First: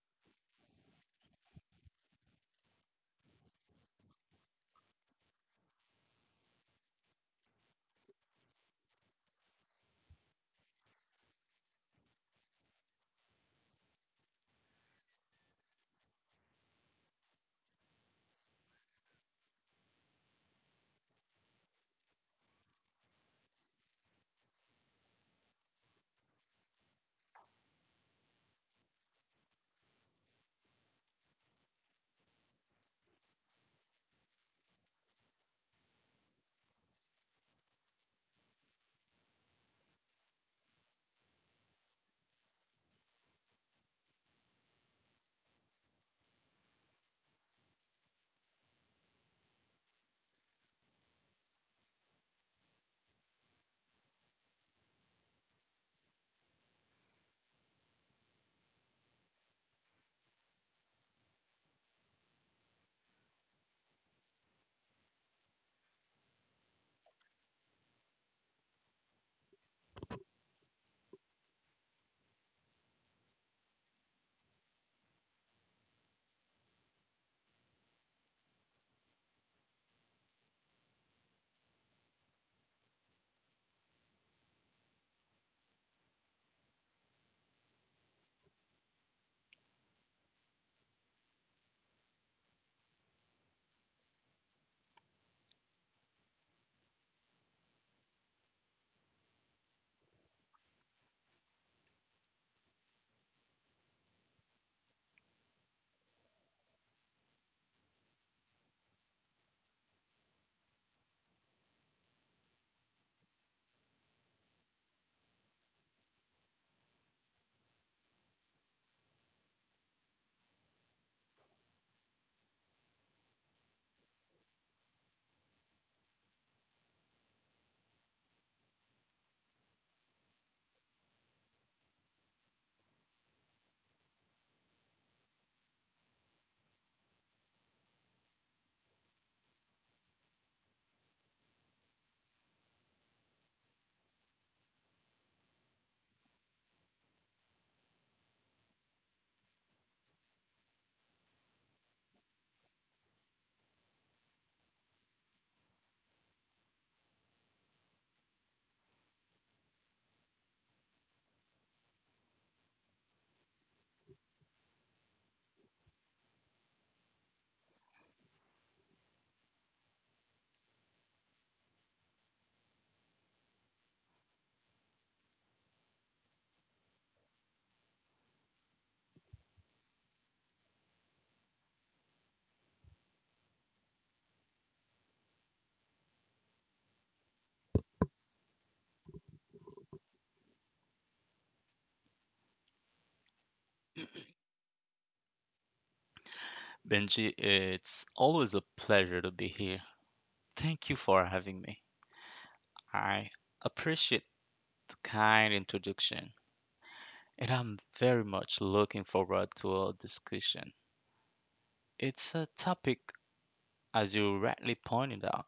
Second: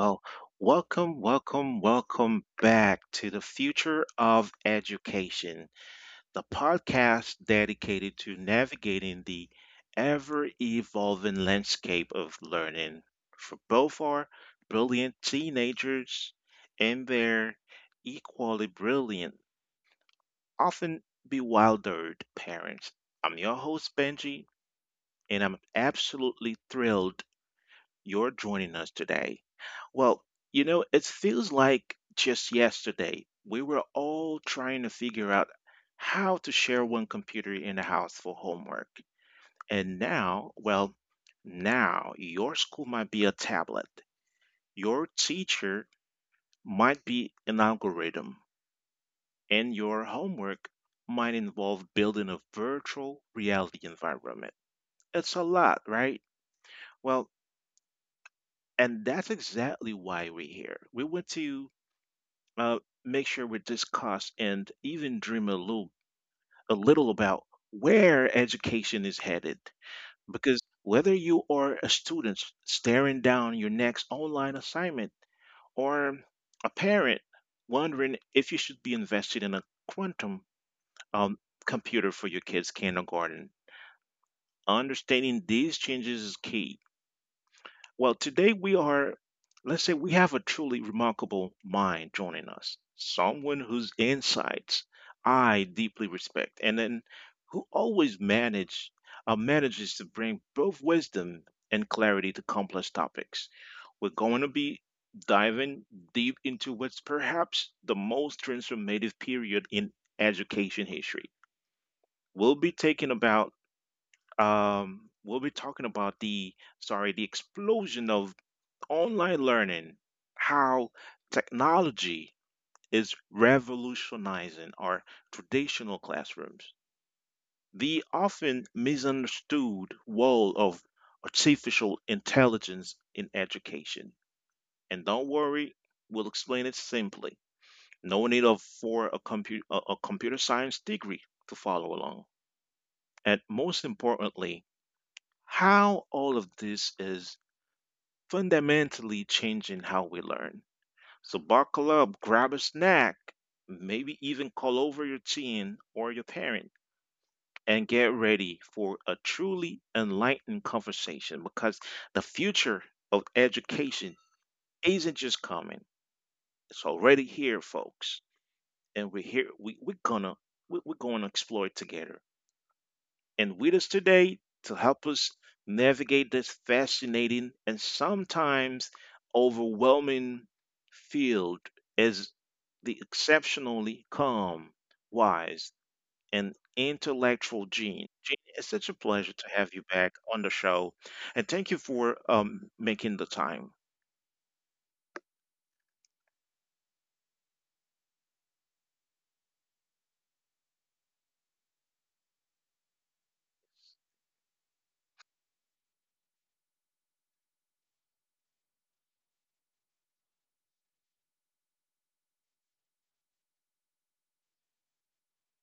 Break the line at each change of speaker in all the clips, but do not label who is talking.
Well, welcome back to the Future of Education, the podcast dedicated to navigating the ever evolving landscape of learning for both our brilliant teenagers and their equally brilliant, often bewildered parents. I'm your host, Benji, and I'm absolutely thrilled you're joining us today. Well, it feels like just yesterday we were all trying to figure out how to share one computer in the house for homework. And now, well, now your school might be a tablet, your teacher might be an algorithm, and your homework might involve building a virtual reality environment. It's a lot, right? Well, and that's exactly why we're here. We want to uh, make sure we're discussed and even dream a little about where education is headed. Because whether you are a student staring down your next online assignment or a parent wondering if you should be invested in a quantum um, computer for your kids' kindergarten, understanding these changes is key. Well, today we are, let's say, we have a truly remarkable mind joining us, someone whose insights I deeply respect, and then who always manages to bring both wisdom and clarity to complex topics. We're going to be diving deep into what's perhaps the most transformative period in education history. We'll be taking about, we'll be talking about the explosion of online learning, how technology is revolutionizing our traditional classrooms. The often misunderstood role of artificial intelligence in education. And don't worry, we'll explain it simply. No need of for a, compu- a computer science degree to follow along. And most importantly, how all of this is fundamentally changing how we learn. So buckle up, grab a snack, maybe even call over your teen or your parent, and get ready for a truly enlightened conversation because the future of education isn't just coming, it's already here, folks. And we're here, we, we're gonna we, we're going to explore it together. And with us today to help us navigate this fascinating and sometimes overwhelming field is the exceptionally calm, wise, and intellectual Gene. Gene, it's such a pleasure to have you back on the show, and thank you for making the time.
Benji, it's always a pleasure to be here. Thank you for having me. I appreciate the kind introduction, and I'm very much looking forward to our discussion. It's a topic, as you rightly pointed out,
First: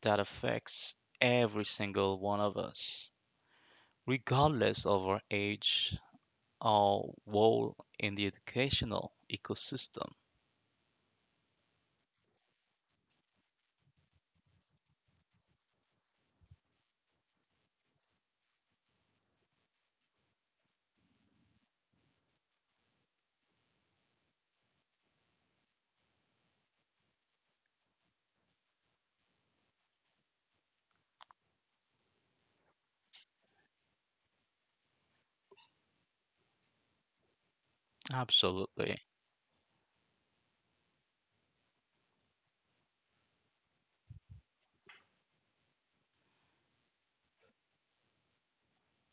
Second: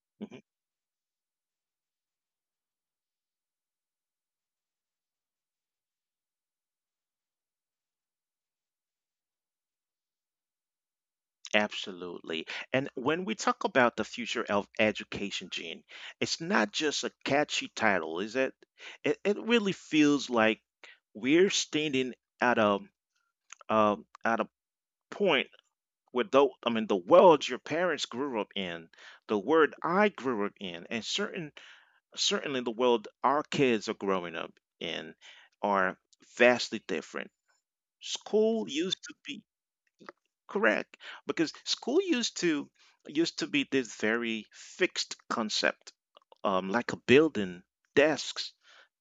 that
Mhm.
affects every single one of us, regardless of our age or role in the educational ecosystem.
Absolutely. And when we talk about the future of education, Gene, it's not just a catchy title, is it? It really feels like we're standing at a um at a point with I mean, the world your parents grew up in, the world I grew up in, and certainly the world our kids are growing up in are vastly different. School
Absolutely.
used to be. Correct, because school used to used to be this very fixed concept, like a building, desks,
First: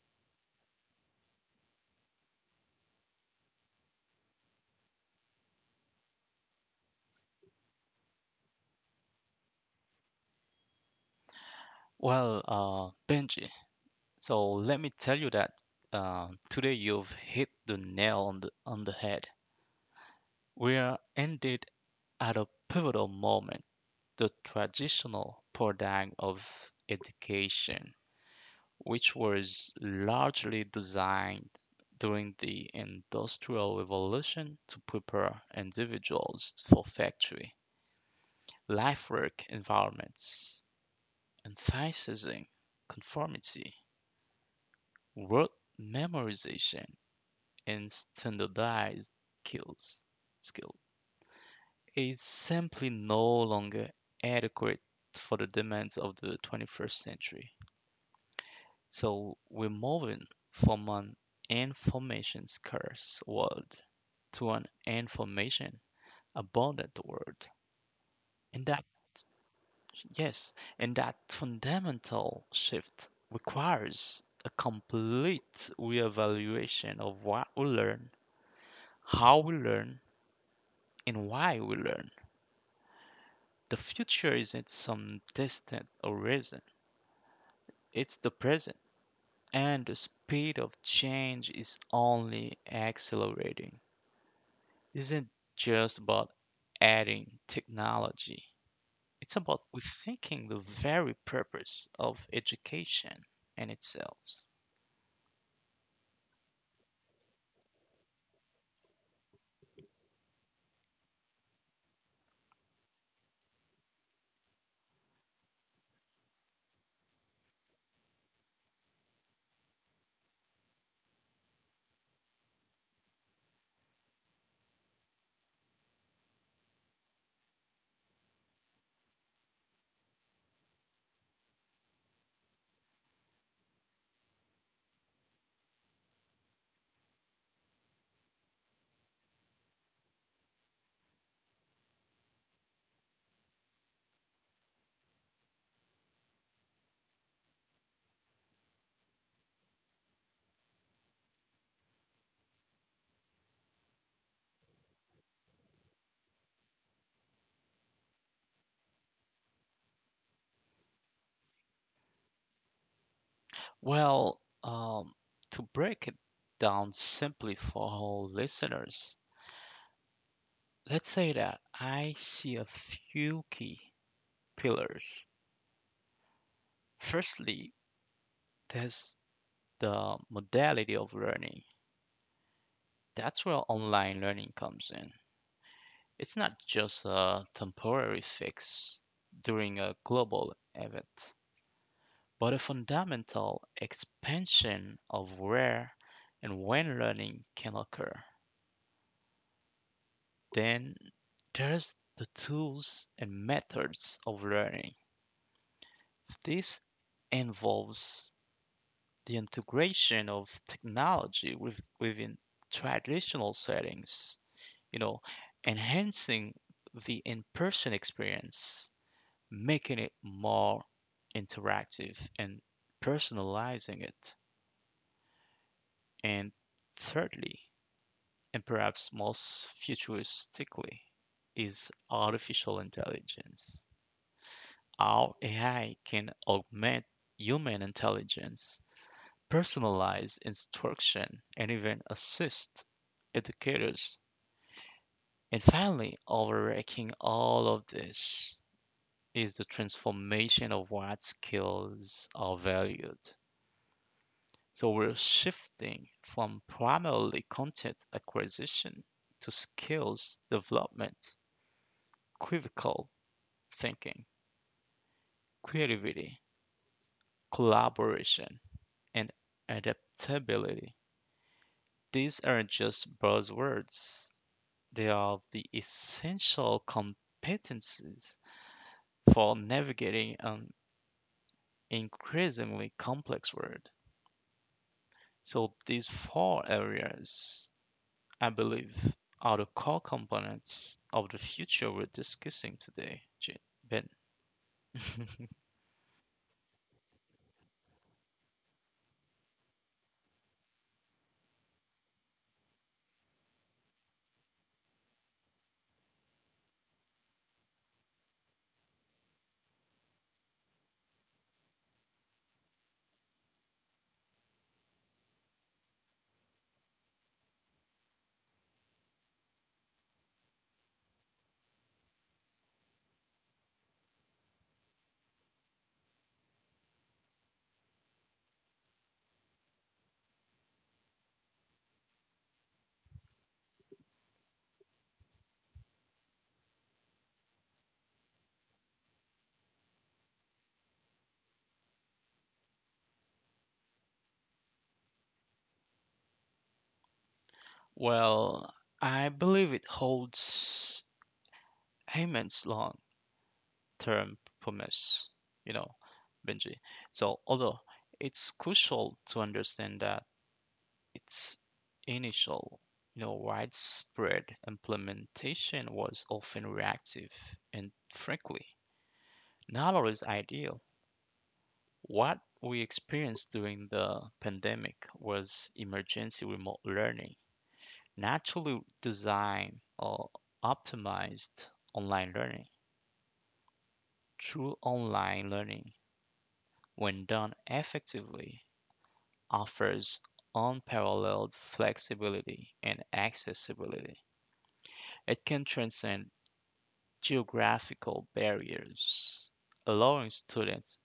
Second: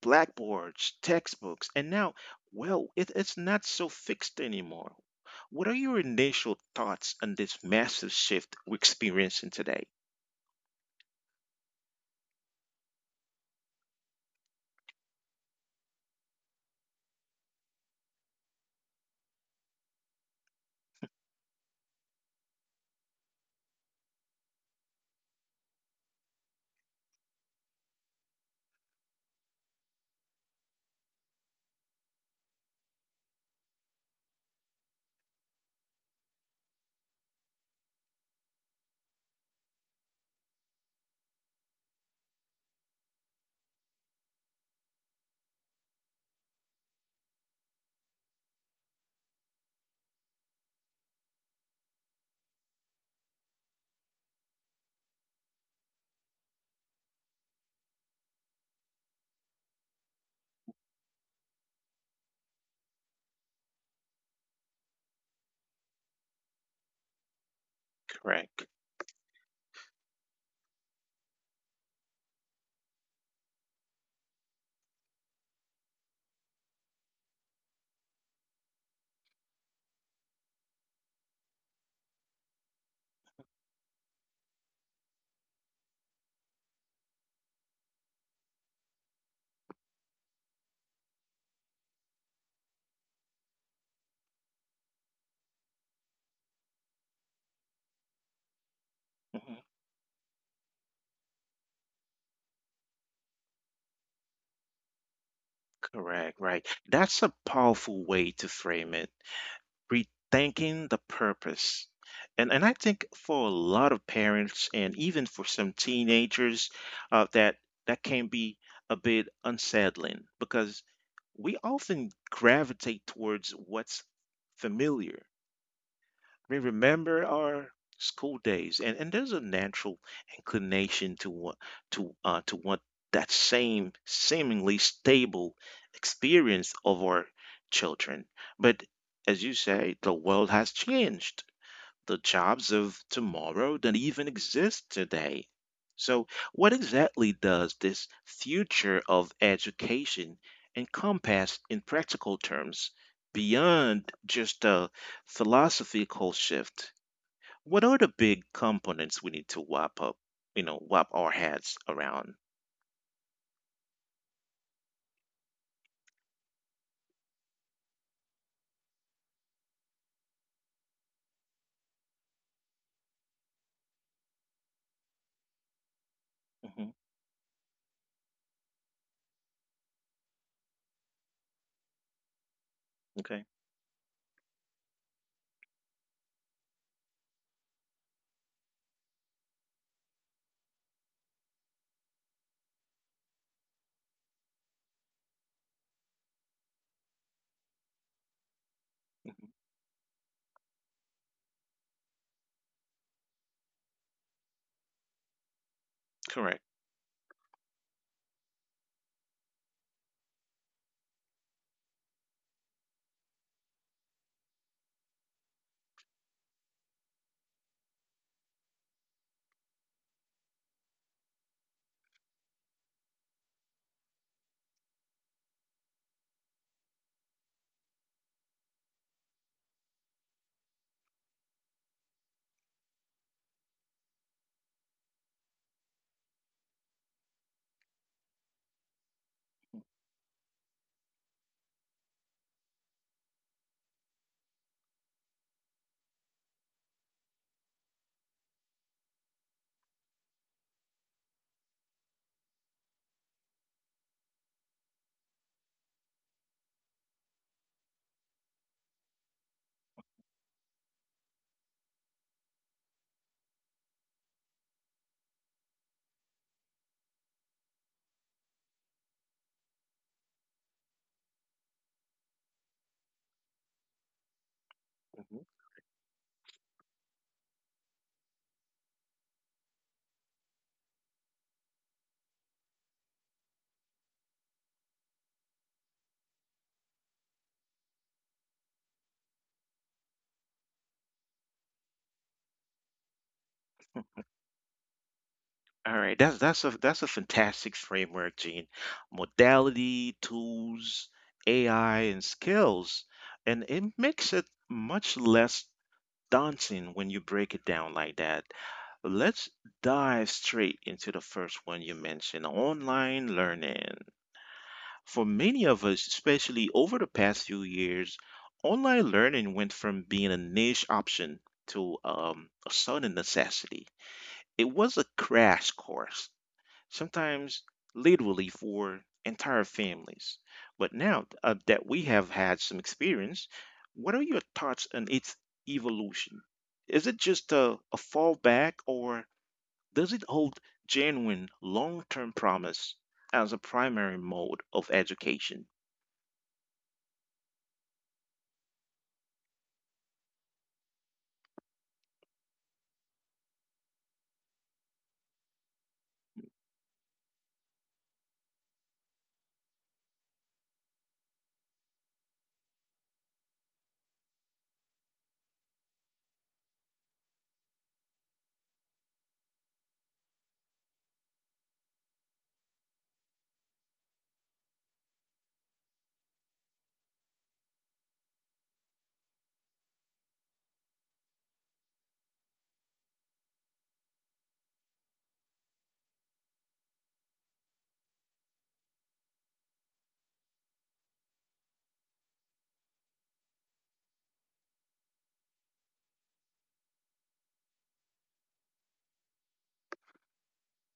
blackboards, textbooks, and now, well, it's not so fixed anymore. What are your initial thoughts on this massive shift we're experiencing today?
Well, Benji, so let me tell you that today you've hit the nail on the head. We are indeed at a pivotal moment. The traditional paradigm of education, which was largely designed during the Industrial Revolution to prepare individuals for factory, life work environments, emphasizing conformity, rote memorization, and standardized skills skill is simply no longer adequate for the demands of the 21st century. So we're moving from an information scarce world to an information abundant world.
Correct.
And that yes, and that fundamental shift requires a complete reevaluation of what we learn, how we learn, and why we learn. The future isn't some distant horizon, it's the present, and the speed of change is only accelerating. Isn't just about adding technology. It's
Mm-hmm.
about rethinking the very purpose of education in itself.
Correct, right. That's a powerful way to frame it. Rethinking the purpose. And I think for a lot of parents and even for some teenagers, uh, that that can be a bit unsettling because we often gravitate towards what's familiar. We remember our school days, and there's a natural inclination to want that same seemingly stable experience of our children. But as you say, the world has changed, the jobs of tomorrow that even exist today. So, what exactly does this future of education encompass in practical terms beyond just a philosophical shift? What are the big components we need to wrap up, you know, wrap our heads around?
Well, um, to break it down simply for all listeners, let's say that I see a few key pillars.
Hmm.
Firstly, there's the modality of learning. That's
Okay,
where online learning comes in. It's not just a temporary fix during a global event, but a fundamental expansion of where and when learning can occur. Then there's the tools and methods of learning.
correct.
This involves the integration of technology within traditional settings, you know, enhancing the in person experience, making it more interactive and personalizing it. And thirdly, and perhaps most futuristically, is artificial intelligence. How AI can augment human intelligence, personalize instruction, and even assist educators. And finally, overarching all of this is the transformation of what skills are valued. So we're shifting from primarily content acquisition to skills development, critical thinking, creativity, collaboration, and adaptability. These aren't just buzzwords, they are
Mm-hmm.
the essential competencies for navigating an increasingly complex world. So these four areas, I believe, are the core components of the future we're discussing today, Ben.
All right, that's a fantastic framework, Gene. Modality, tools, AI, and skills, and it makes it much less daunting when you break it down like that. Let's dive straight into the first one you mentioned, online learning. For many of us, especially over the past few years, online learning went from being a niche option to a sudden necessity. It was a crash course, sometimes literally, for entire families. But now that we have had some experience, what are your thoughts on its evolution? Is it just a fallback or does it hold genuine long term promise as a primary mode of education?
well, I believe it holds immense long-term promise, you know, Benji. So although it's crucial to understand that its initial, you know, widespread implementation was often reactive and frankly not always ideal. What we experienced during the pandemic was emergency remote learning, naturally designed or optimized online learning. True online learning, when done effectively, offers unparalleled flexibility and accessibility. It can transcend geographical barriers, allowing students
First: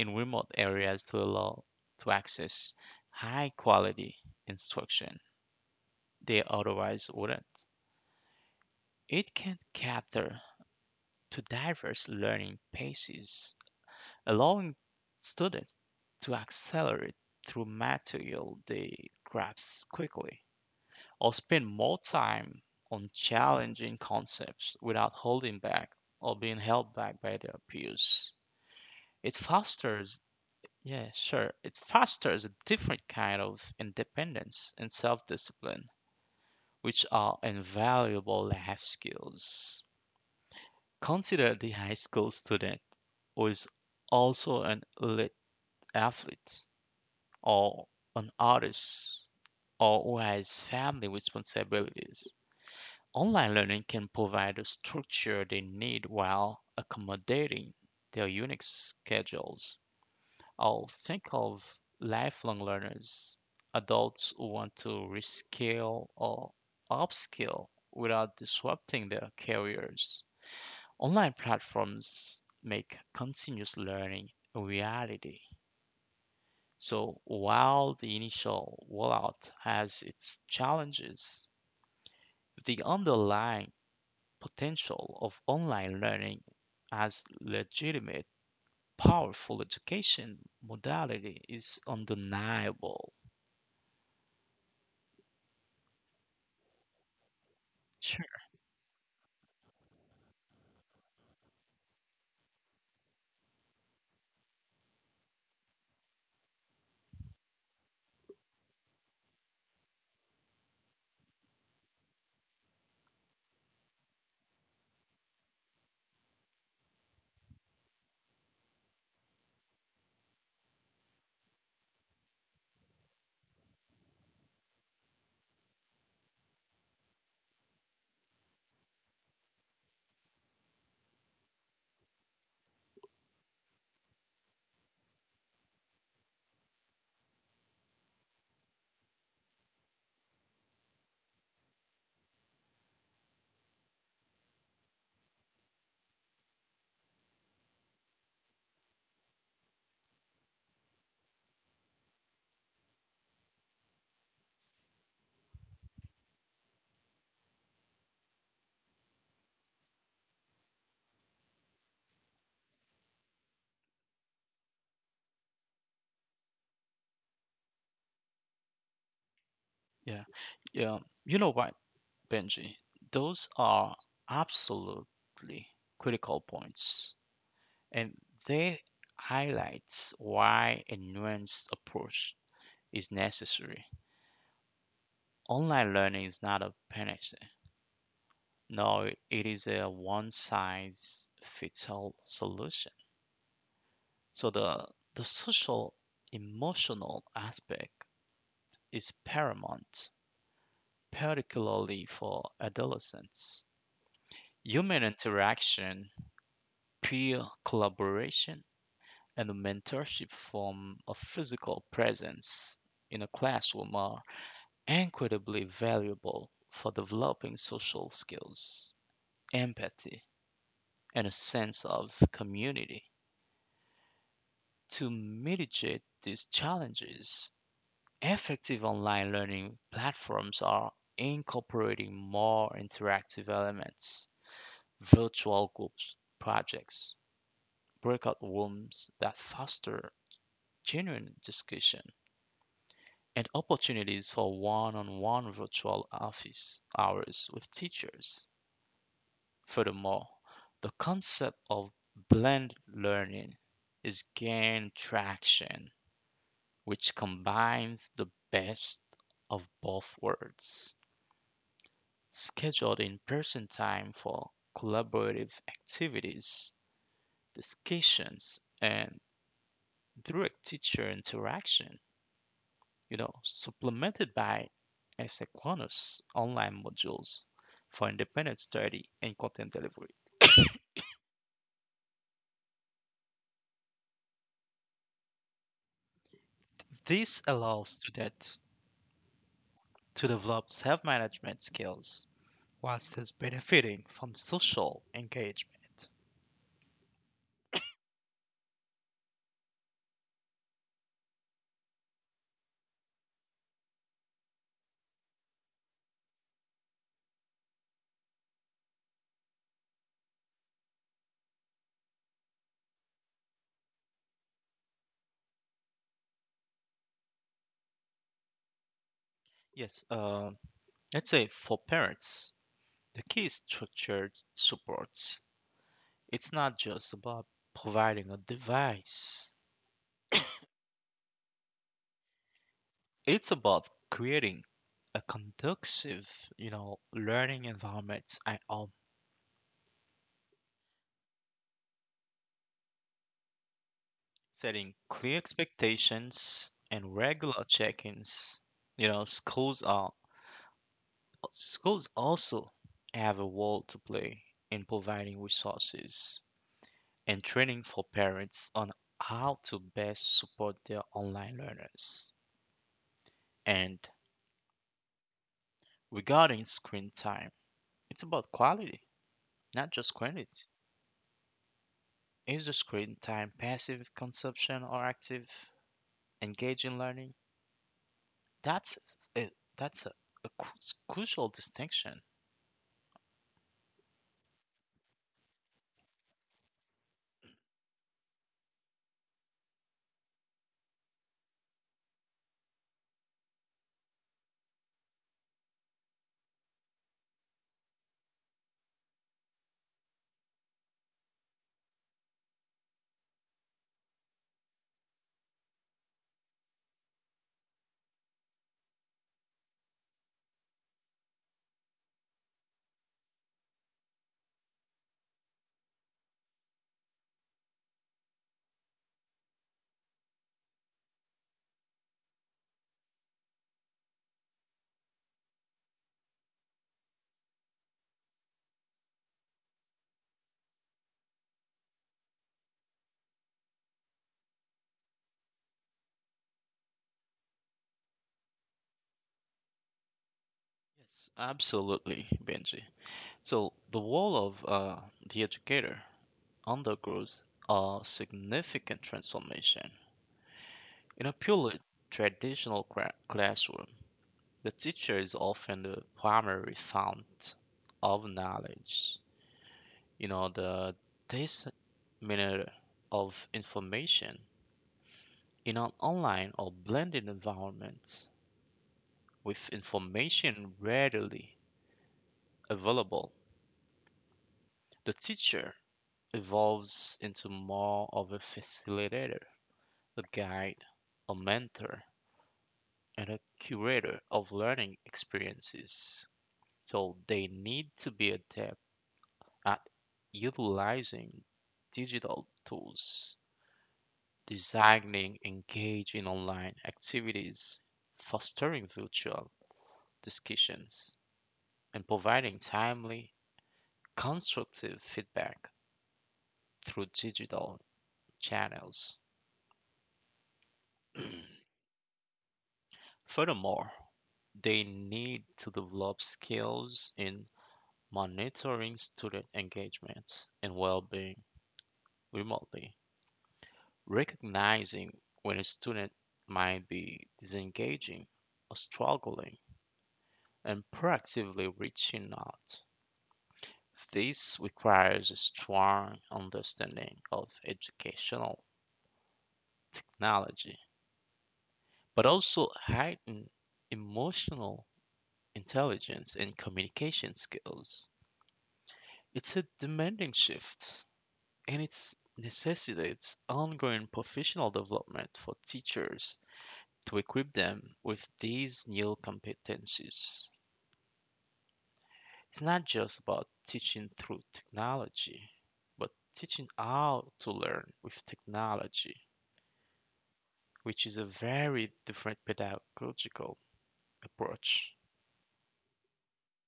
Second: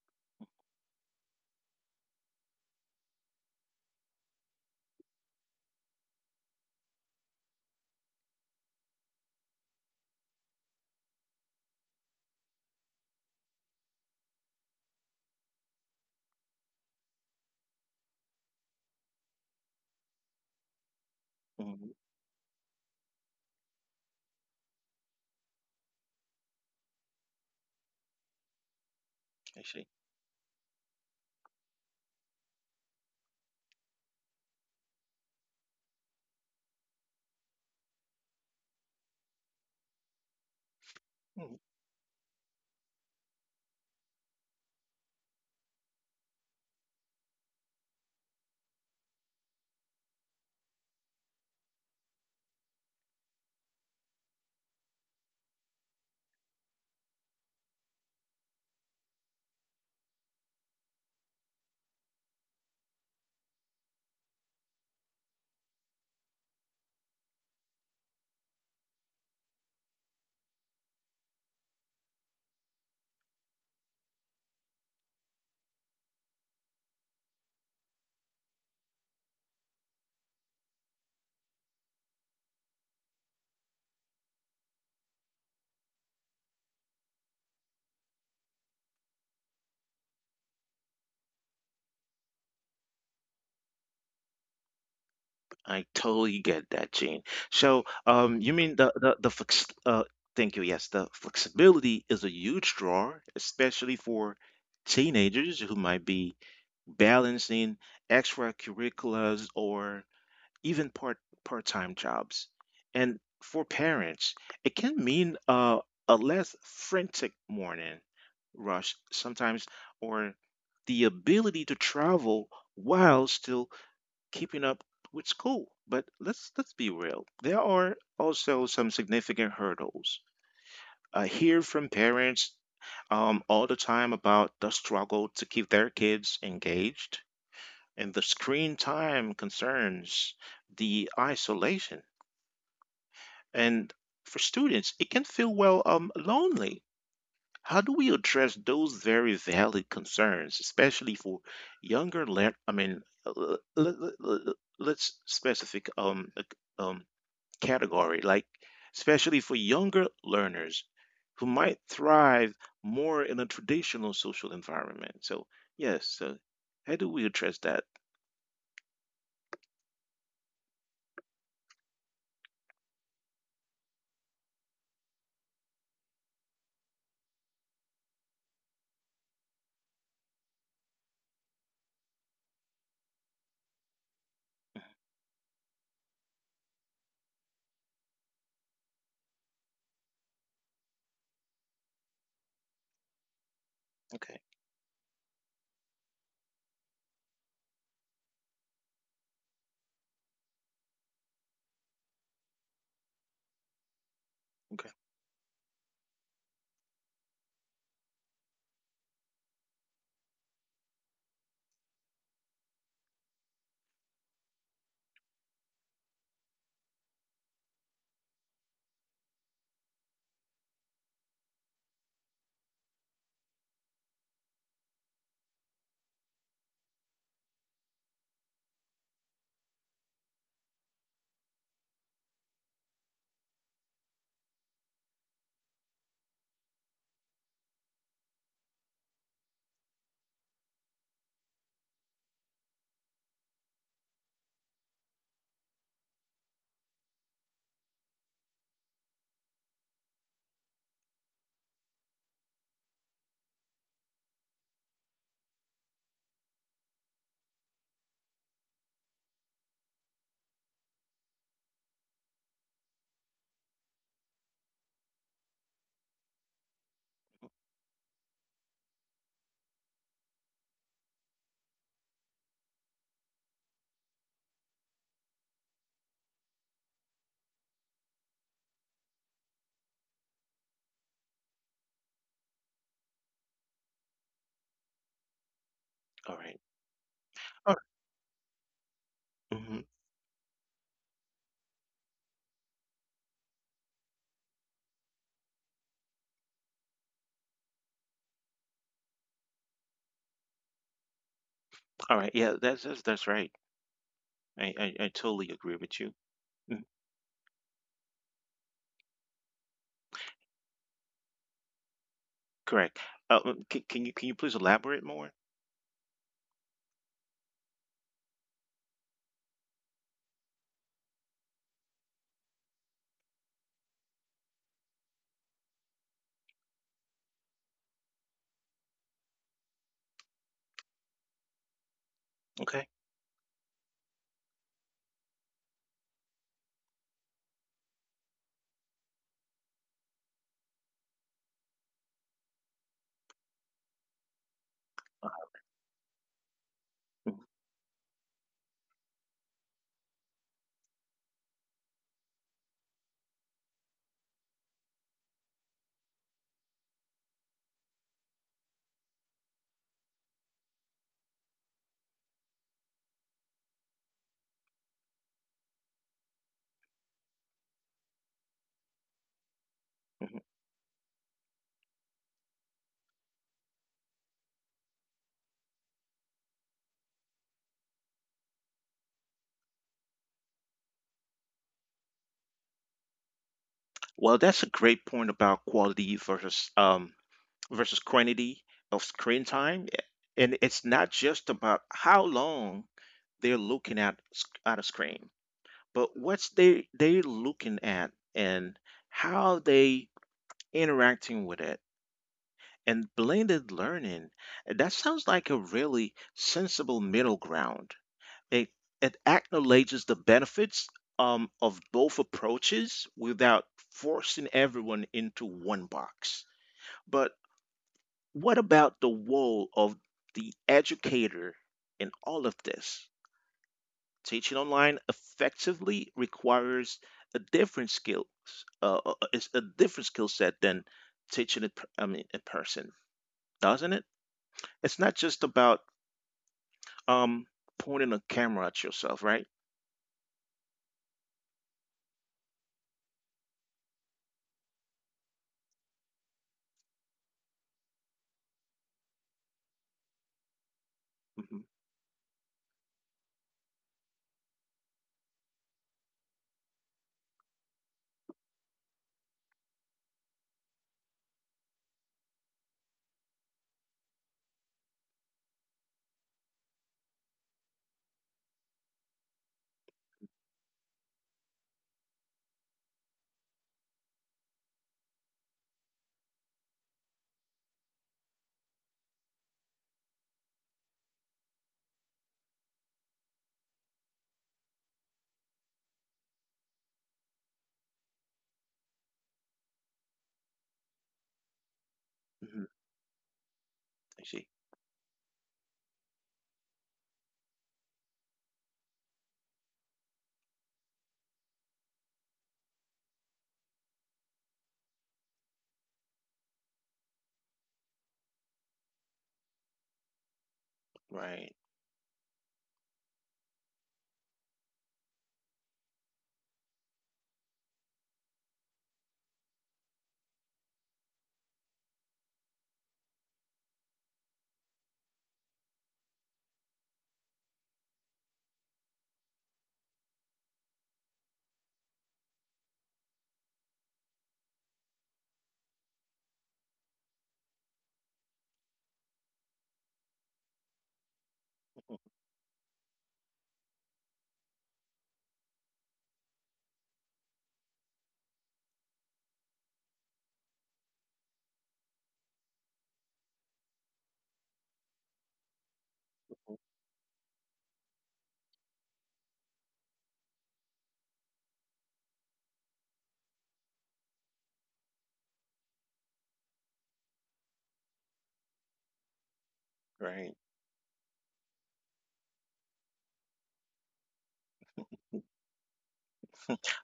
in remote areas to access high quality instruction. They otherwise wouldn't. It can cater to diverse learning paces, allowing students to accelerate through material they grasp quickly, or spend
Hmm.
more time on challenging concepts without holding back or being held back by their peers. It
I see.
fosters, yeah, sure, it fosters a different kind of independence and self discipline, which are invaluable life skills. Consider
Mhm.
the high school student who is also an elite athlete or an artist or who has family responsibilities. Online learning can provide the structure they need while accommodating their unique schedules. I'll think of lifelong learners, adults who want to rescale or upskill without disrupting their careers. Online platforms make continuous learning a reality. So while the initial rollout has its challenges, the underlying potential of online learning as legitimate, powerful education modality is undeniable.
I totally get that, Jane. So,
Sure.
you mean the thank you. Yes, the flexibility is a huge draw, especially for teenagers who might be balancing extracurriculars or even part-time jobs. And for parents, it can mean a less frantic morning rush sometimes, or the ability to travel while still keeping up with school. But let's be real. There are also some significant hurdles. I hear from parents all the time about the struggle to keep their kids engaged and the screen time concerns, the isolation. And for students, it can feel, well, lonely. How do we address those very valid concerns, especially for younger le- I mean, l- l- l- let's specific um, category, like especially for younger learners who might thrive more in a traditional social environment. So, yes, so how do we address that?
Yeah. Yeah. You know what, Benji? Those are absolutely critical points, and they highlights why a nuanced approach is necessary. Online learning is not a panacea. No, it is a one-size-fits-all solution.
Okay,
So the social emotional aspect is paramount, particularly for adolescents.
okay,
Human interaction, peer collaboration, and mentorship form a physical presence in a classroom or incredibly valuable for developing social skills, empathy, and a sense of community. To mitigate these challenges, effective online learning platforms are incorporating more interactive elements, virtual groups, projects, breakout rooms that foster genuine discussion, and opportunities for one on one virtual office hours with teachers. Furthermore, the concept of blended learning is gained traction, which combines the best of both worlds. Scheduled in person time for collaborative activities, discussions, and direct teacher interaction, you know, supplemented by asynchronous online modules for independent study and content delivery.
all right.
This allows students
Mhm.
to develop self management skills while still benefiting from social engagement.
All right. Yeah, that's right. I totally agree with you. Mhm. Correct. Can you please elaborate more?
Yes, uh, let's say for parents, the key is structured supports. It's not just about providing a device,
Okay.
it's about creating a conducive, you know, learning environment at home, setting
Uh,
clear expectations and regular check ins. You know, schools are Schools also have a role to play in providing resources and training for parents on how to best support their online learners. And regarding screen time, it's about quality, not just
mhm.
quantity. Is the screen time passive consumption or active, engaging learning? That's a, that's a cru- crucial distinction.
Well, that's a great point about quality versus versus quantity of screen time, and it's not just about how long they're looking at at a screen, but what's they looking at and how they interacting with it. And blended learning, that sounds like a really sensible middle ground. it, it acknowledges the benefits of both approaches without forcing everyone into one box. But what about the role of the educator in all of this? Teaching online effectively requires a different skill set than teaching I mean, in person, doesn't it? It's not just about um, pointing a camera at yourself, right?
Yes, absolutely, Benji. So the role of the educator undergoes a significant transformation. In a
Mhm.
purely traditional classroom, the teacher is often the primary fount of knowledge, you know, the disseminator of information. In an online or blended environment, with information readily available, the teacher evolves into more of a facilitator, a guide, a mentor, and a curator of learning experiences. So they need to be adept at utilizing digital
Mhm.
tools,
I see.
designing engaging online activities, fostering virtual discussions, and providing timely, constructive feedback through digital channels.
Right.
Furthermore, they need to develop skills in monitoring student engagement and well being remotely, recognizing when a student might be disengaging or struggling, and proactively reaching out. This requires a strong understanding of educational technology,
Mhm.
but also heightened emotional intelligence and communication skills. It's a demanding shift, and it necessitates ongoing professional development for teachers to equip them with these new competencies. It's not just about teaching through technology, but teaching how to learn with technology,
Right.
which is a very different pedagogical approach.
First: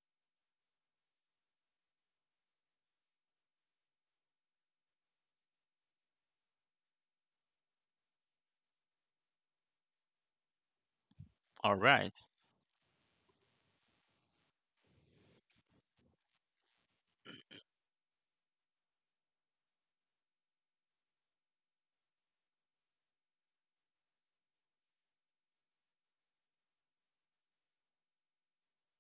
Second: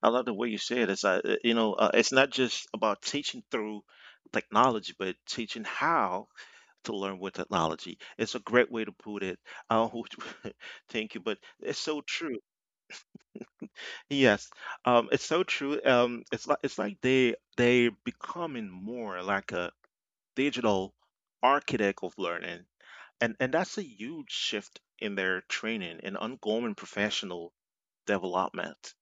I love the way you said it. It's it's not just about teaching through technology, but teaching how to learn with technology. It's a great way to put it. Uh, thank you, but
All
it's so
right,
true. Yes, it's so true. It's like they they're becoming more like a digital architect of learning, and that's a huge shift in their training and ongoing professional development.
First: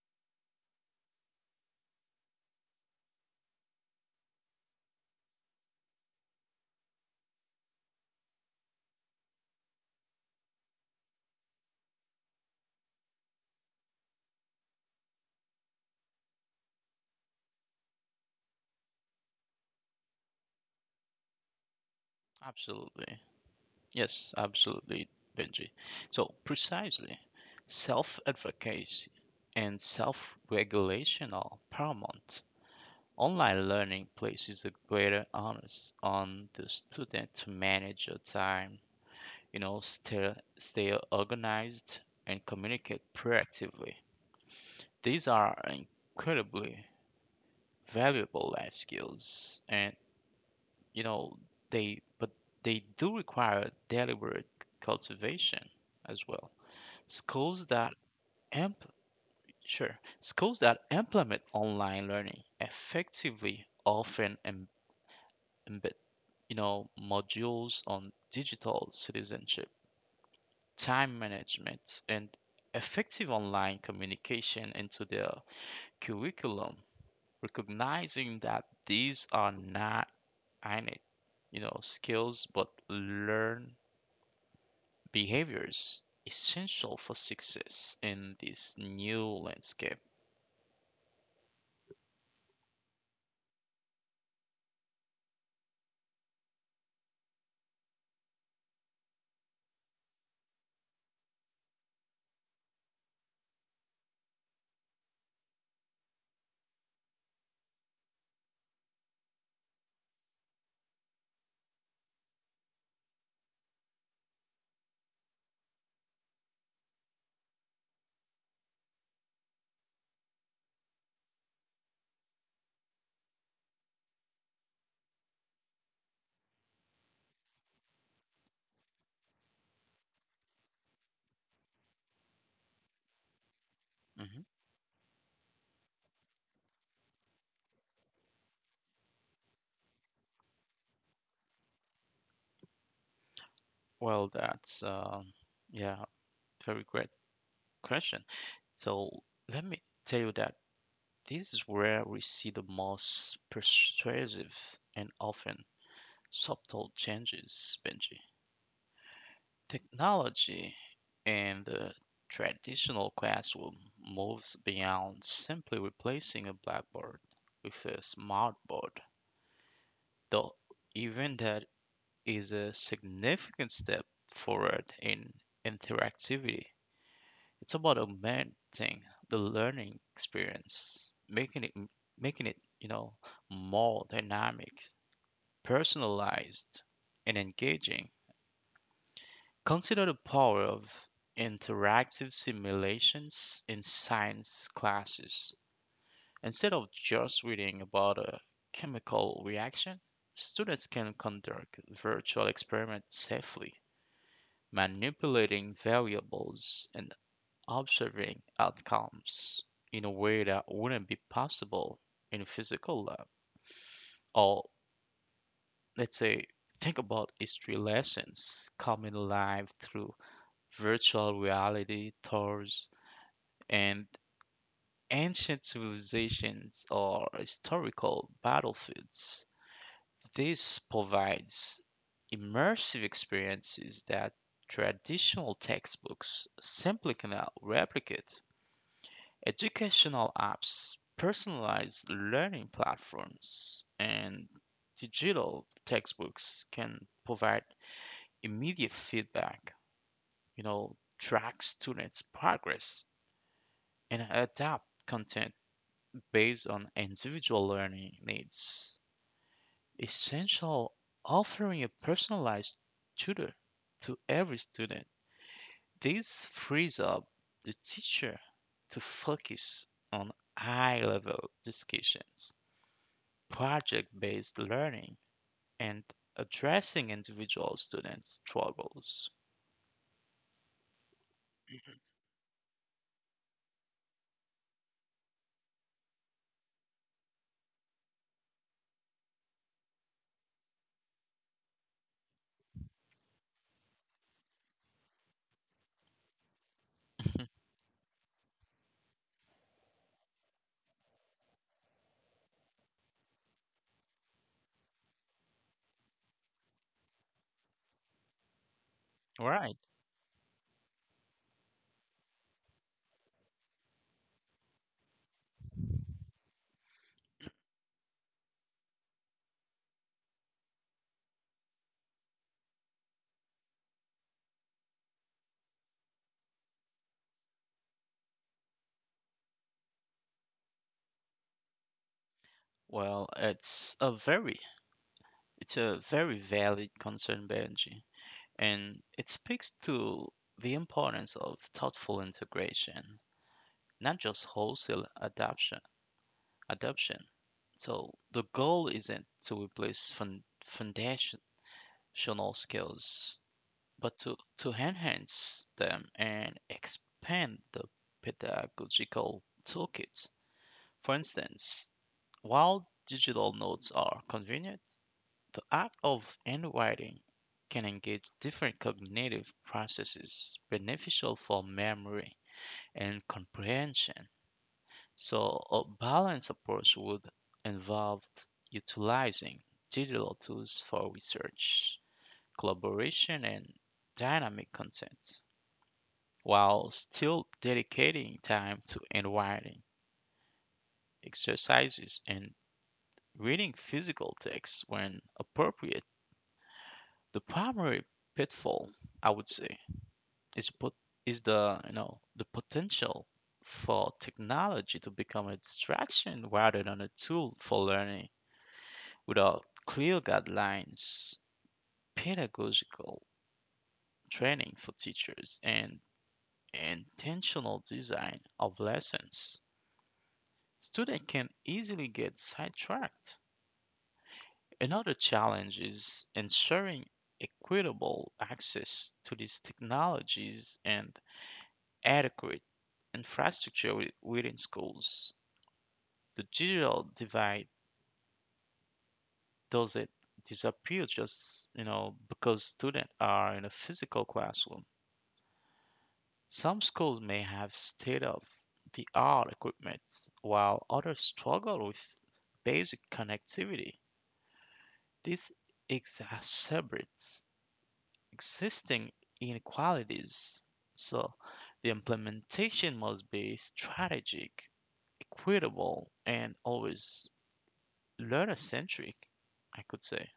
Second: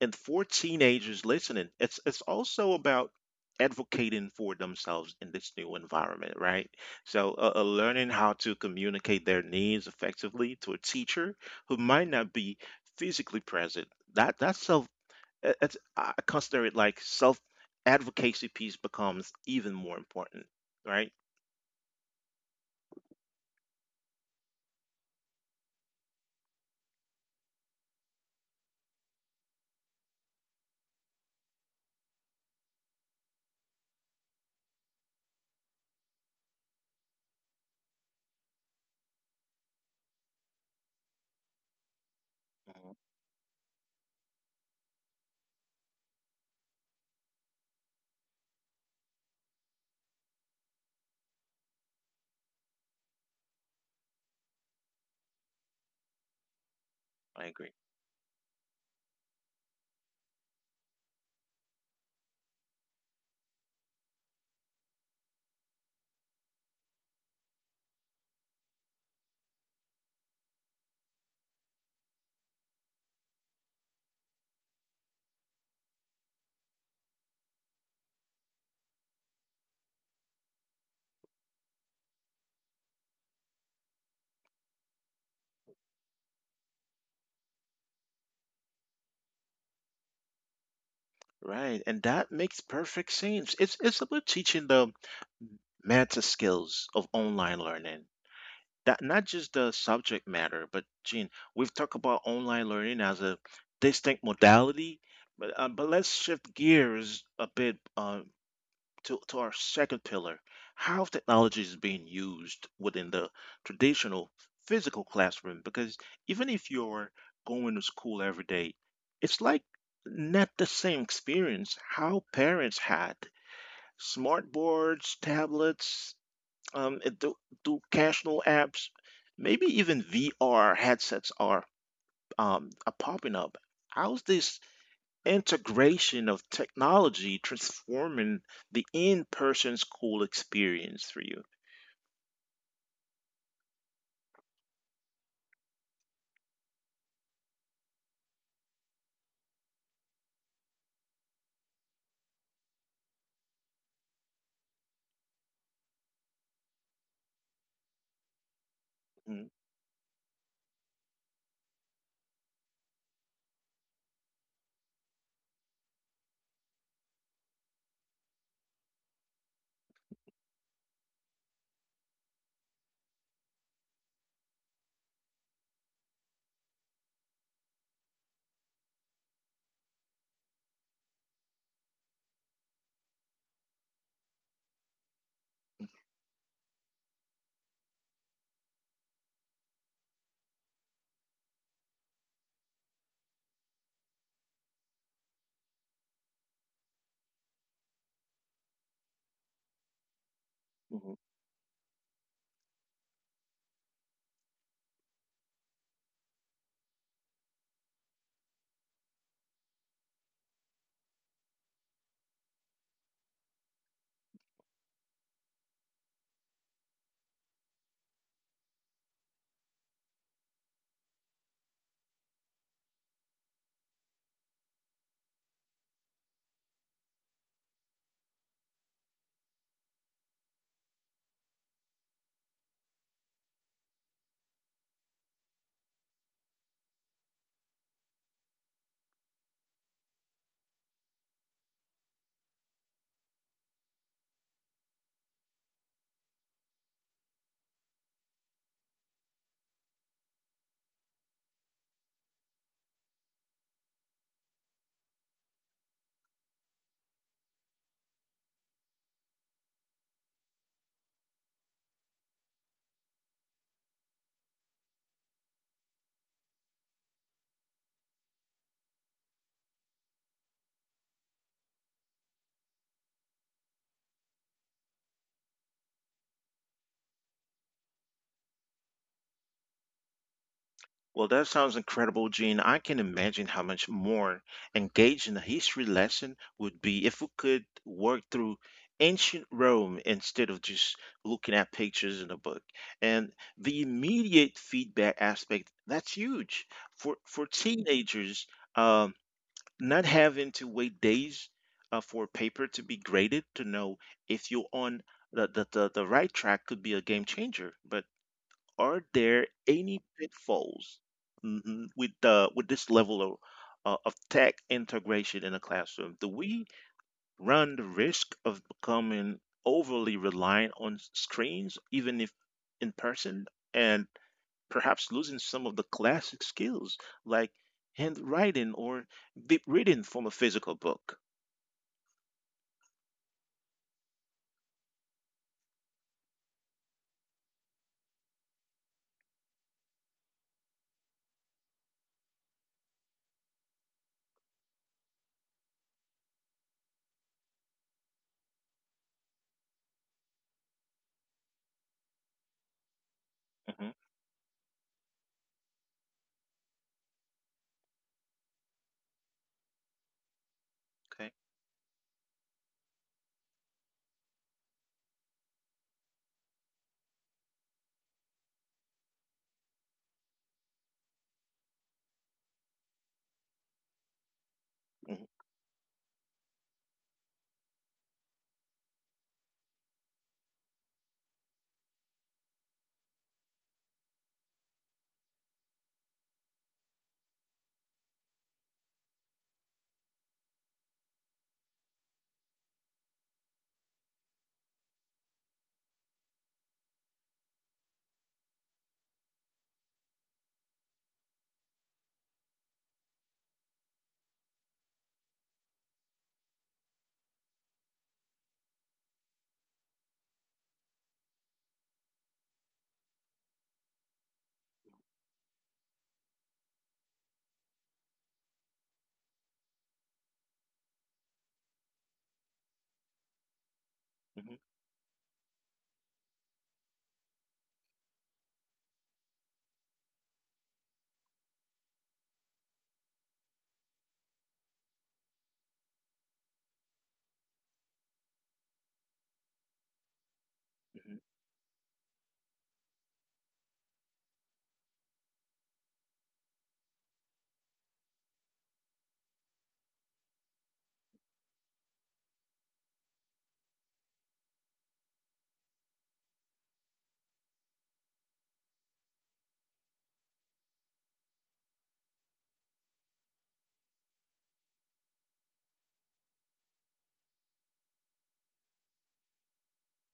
And for teenagers listening, it's also about advocating for themselves in this new environment, right? So, learning how to communicate their needs effectively to a teacher who might not be physically present. That that self, it- it's, I consider it like self advocacy piece becomes even more important, right?
absolutely. Yes, absolutely, Benji. So, precisely, self advocacy and self regulation are paramount. Online learning places a greater onus on the student to manage your time, you know, stay organized and communicate
Mhm.
proactively. These are incredibly valuable life skills and you know they but they do require deliberate cultivation as well.
I
Schools
agree.
that impl- sure, schools that implement online learning effectively often embed, you know, modules on digital citizenship, time management, and effective online communication into their curriculum, recognizing that these are not innate, you know, skills but learned behaviors essential for success in this new landscape.
Right, and that makes perfect sense. It's about teaching them meta skills of online learning, that not just the subject matter. But Gene, we've talked about online learning as a distinct modality, but let's shift gears a bit to our second pillar, how technology is being used within the traditional physical classroom. Because even if you're going to school every day, it's like not the same experience how parents had. Smart boards, tablets, it do do casual apps, maybe even VR headsets are popping up. How's
hmm
this integration of technology transforming the in-person school experience for you?
Well, that's um, yeah, Very great question. So let me tell you that this is where we see the most persuasive and often subtle changes, Benji.
Mhm,
Technology in the traditional classroom moves beyond simply replacing a blackboard with a smartboard, though even that is a significant step forward in interactivity. It's about augmenting the learning experience, making it more dynamic, personalized, and engaging. Consider the power of interactive simulations in science classes. Instead of just reading about a chemical reaction, students can
mhm.
conduct virtual experiments safely, manipulating variables and observing outcomes in a way that wouldn't be possible in a physical lab. Or let's say, think about history lessons coming alive through virtual reality tours and ancient civilizations or historical battlefields. This provides immersive experiences that traditional textbooks simply cannot replicate. Educational apps, personalized learning platforms, and digital textbooks can provide immediate feedback, you know, track students' progress, and adapt content based on individual learning needs. Essential offering a personalized tutor to every student. This frees up the teacher to focus on high level discussions, project based learning, and addressing individual students' struggles.
Well, that sounds incredible, Gene. I can imagine how much more engaging a history lesson would be if we could work through ancient Rome instead of just looking at pictures in a book. And the immediate feedback aspect, that's huge. For teenagers, um, not having to wait days for a paper to be graded to know if you're on the right track could be a game changer. But are there
Right.
any pitfalls, mhm, with the with this level of tech integration in the classroom? Do we run the risk of becoming overly reliant on screens, even if in person, and perhaps losing some of the classic skills like handwriting or deep reading from a physical book?
Well, it's a very it's a very valid concern, Benji, and it speaks to the importance of thoughtful integration, not just wholesale adoption. Adoption. So the goal isn't to replace foundational skills
Hmm.
but to enhance them and expand the pedagogical toolkit. For
Okay.
instance, while digital notes are convenient, the act of handwriting can engage different cognitive processes beneficial for memory and comprehension.
Hmm.
So, a balanced approach would involve utilizing digital tools for research, collaboration, and dynamic content, while still dedicating time to enwiring, exercises, and reading physical texts when appropriate. The primary pitfall, I would say, is pot- is the you know the potential for technology to become a distraction rather than a tool for learning without clear guidelines, pedagogical training for teachers, and intentional design of lessons. Students can easily get sidetracked.
Hmm.
Another challenge is ensuring equitable access to these technologies and adequate infrastructure within schools. The digital divide doesn't disappear
Hmm.
just you know because students are in a physical classroom. Some schools may have state of the art equipment while others struggle with basic connectivity. This exacerbates existing inequalities. So the implementation must be strategic, equitable, and always learner centric, I could say.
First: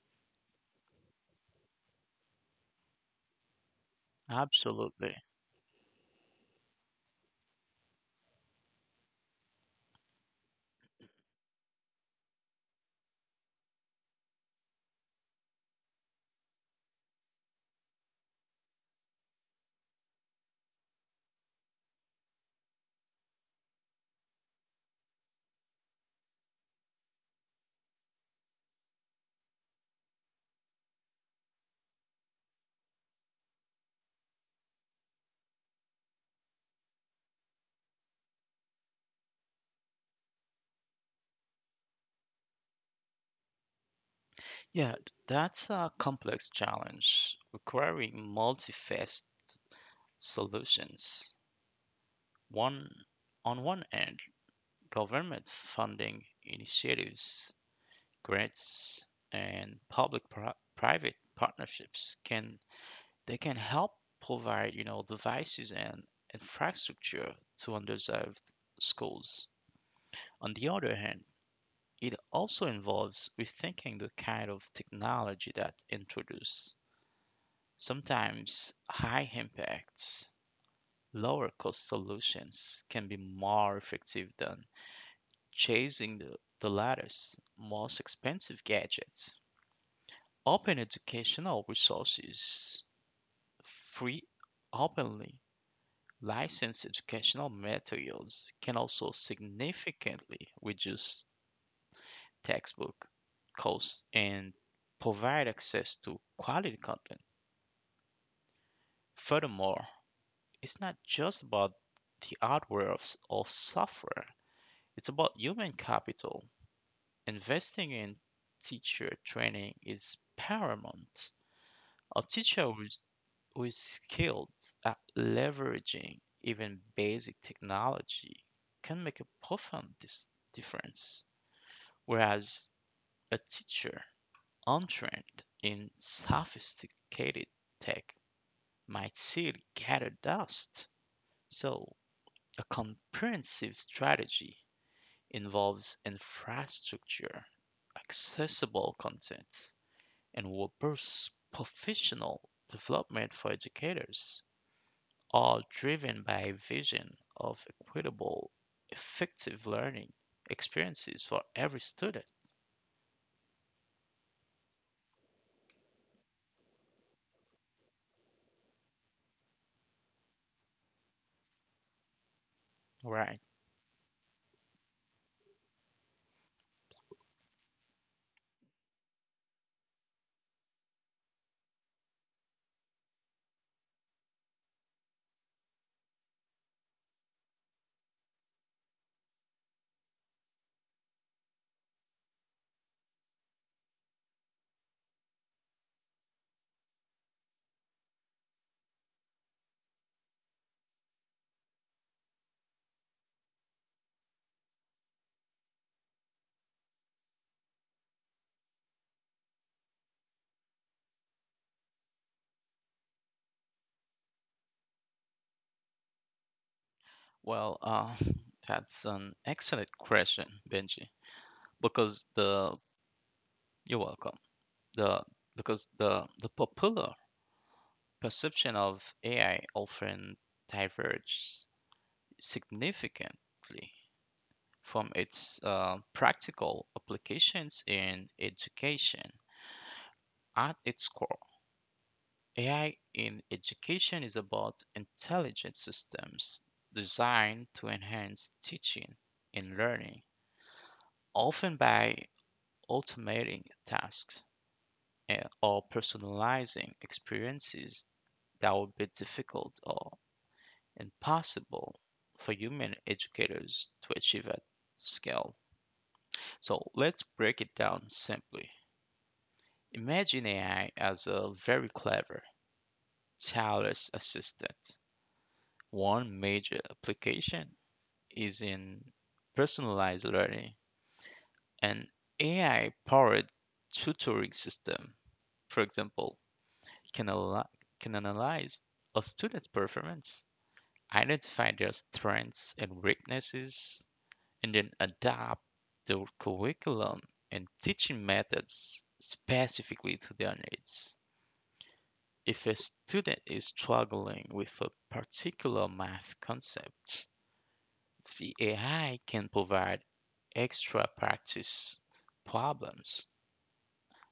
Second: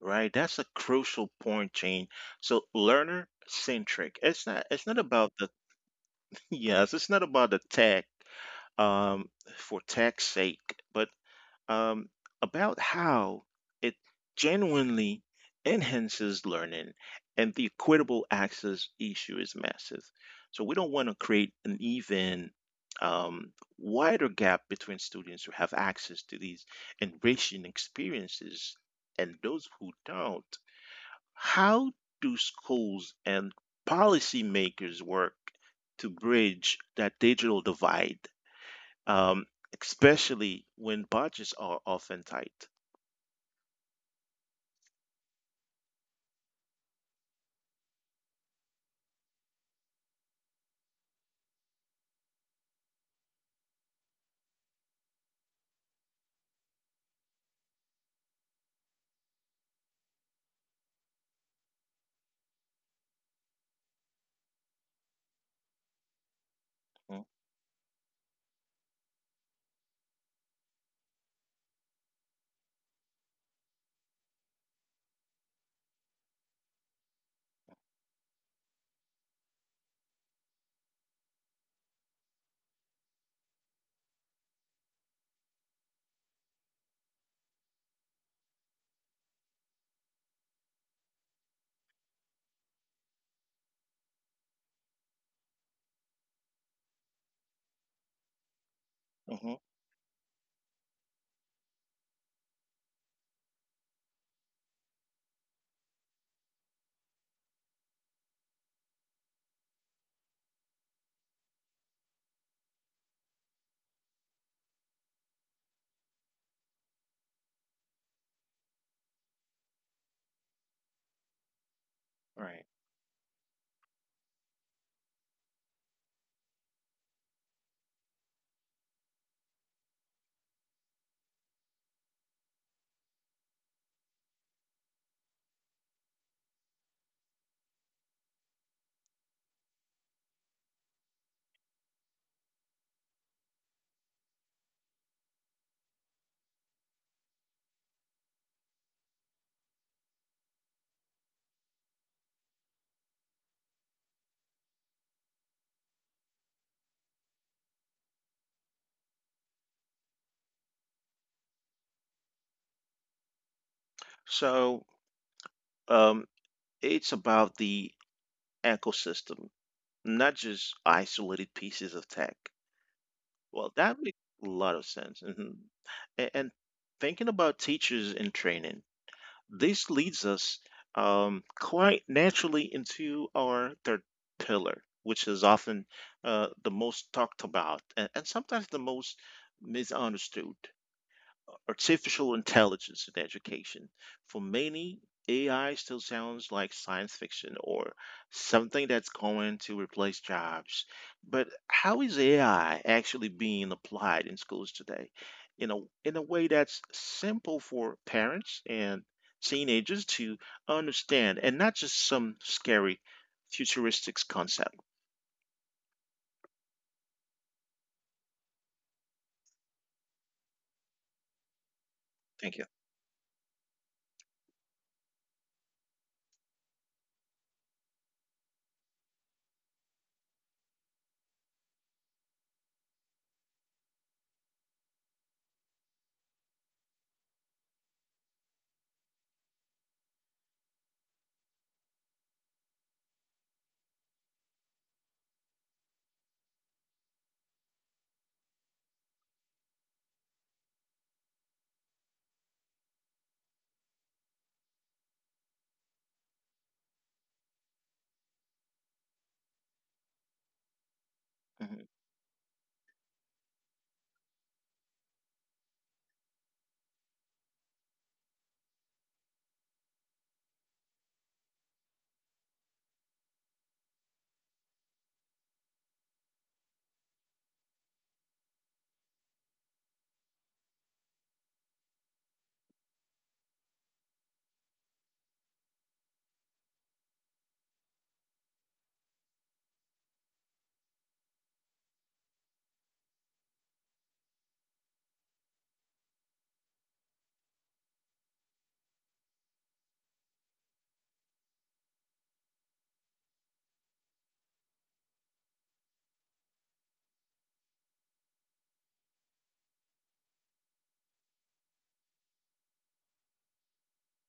Right, that's a crucial point, Jane. So, learner centric. It's not
Absolutely.
about the. Yes, it's not about the tech, um, for tech's sake, but um, about how it genuinely enhances learning. And the equitable access issue is massive. So we don't want to create an even um, wider gap between students who have access to these enriching experiences and those who don't. How do schools and policymakers work to bridge that digital divide, um, especially when budgets are often tight?
Yeah, that's a complex challenge requiring multi-phased solutions. One On one end, government funding initiatives, grants, and public private partnerships can help provide devices and
Mm-hmm.
infrastructure to underserved schools. On the other hand, it also involves rethinking the kind of technology that introduce, sometimes high impact lower cost solutions can be more effective than chasing the latest most expensive gadgets. Open educational resources, free openly licensed educational materials, can also
Mm-hmm.
significantly reduce textbook costs and provide access to quality content. Furthermore, it's not just about the hardware or software, it's about human capital. Investing in teacher training is paramount. A
Right.
teacher who were skilled at leveraging even basic technology can make a profound difference, whereas a teacher untrained in sophisticated tech might still gather dust. So, a comprehensive strategy involves infrastructure, accessible content, and robust professional development for educators, all driven by a vision of equitable, effective learning experiences for every student.
So um, it's about the ecosystem, not just isolated pieces of tech.
Right.
Well, that makes a lot of sense. Hmm. And thinking about teachers and training. This leads us quite naturally into our third pillar, which is often the most talked about and sometimes the most misunderstood artificial intelligence in education. For many, AI still sounds like science fiction or something that's going to replace jobs. But how is AI actually being applied in schools today? In a, in a way that's simple for parents and teenagers to understand and not just some scary futuristic concept.
Well, that's an excellent question, Benji, because
Thank you.
the You're welcome. The because the popular perception of AI often diverges significantly from its practical applications in education at its core. AI in education is about intelligent systems designed to enhance teaching and learning, often by automating tasks, or personalizing experiences that would be difficult or
Mhm.
impossible for human educators to achieve at scale. So let's break it down simply. Imagine AI as a very clever, tireless assistant. One major application is in personalized learning. An AI powered tutoring system, for example, can, al- can analyze a student's performance, identify their strengths and weaknesses, and then adapt the curriculum and teaching methods specifically to their needs. If a student is struggling with a particular math concept, the AI can provide extra practice problems,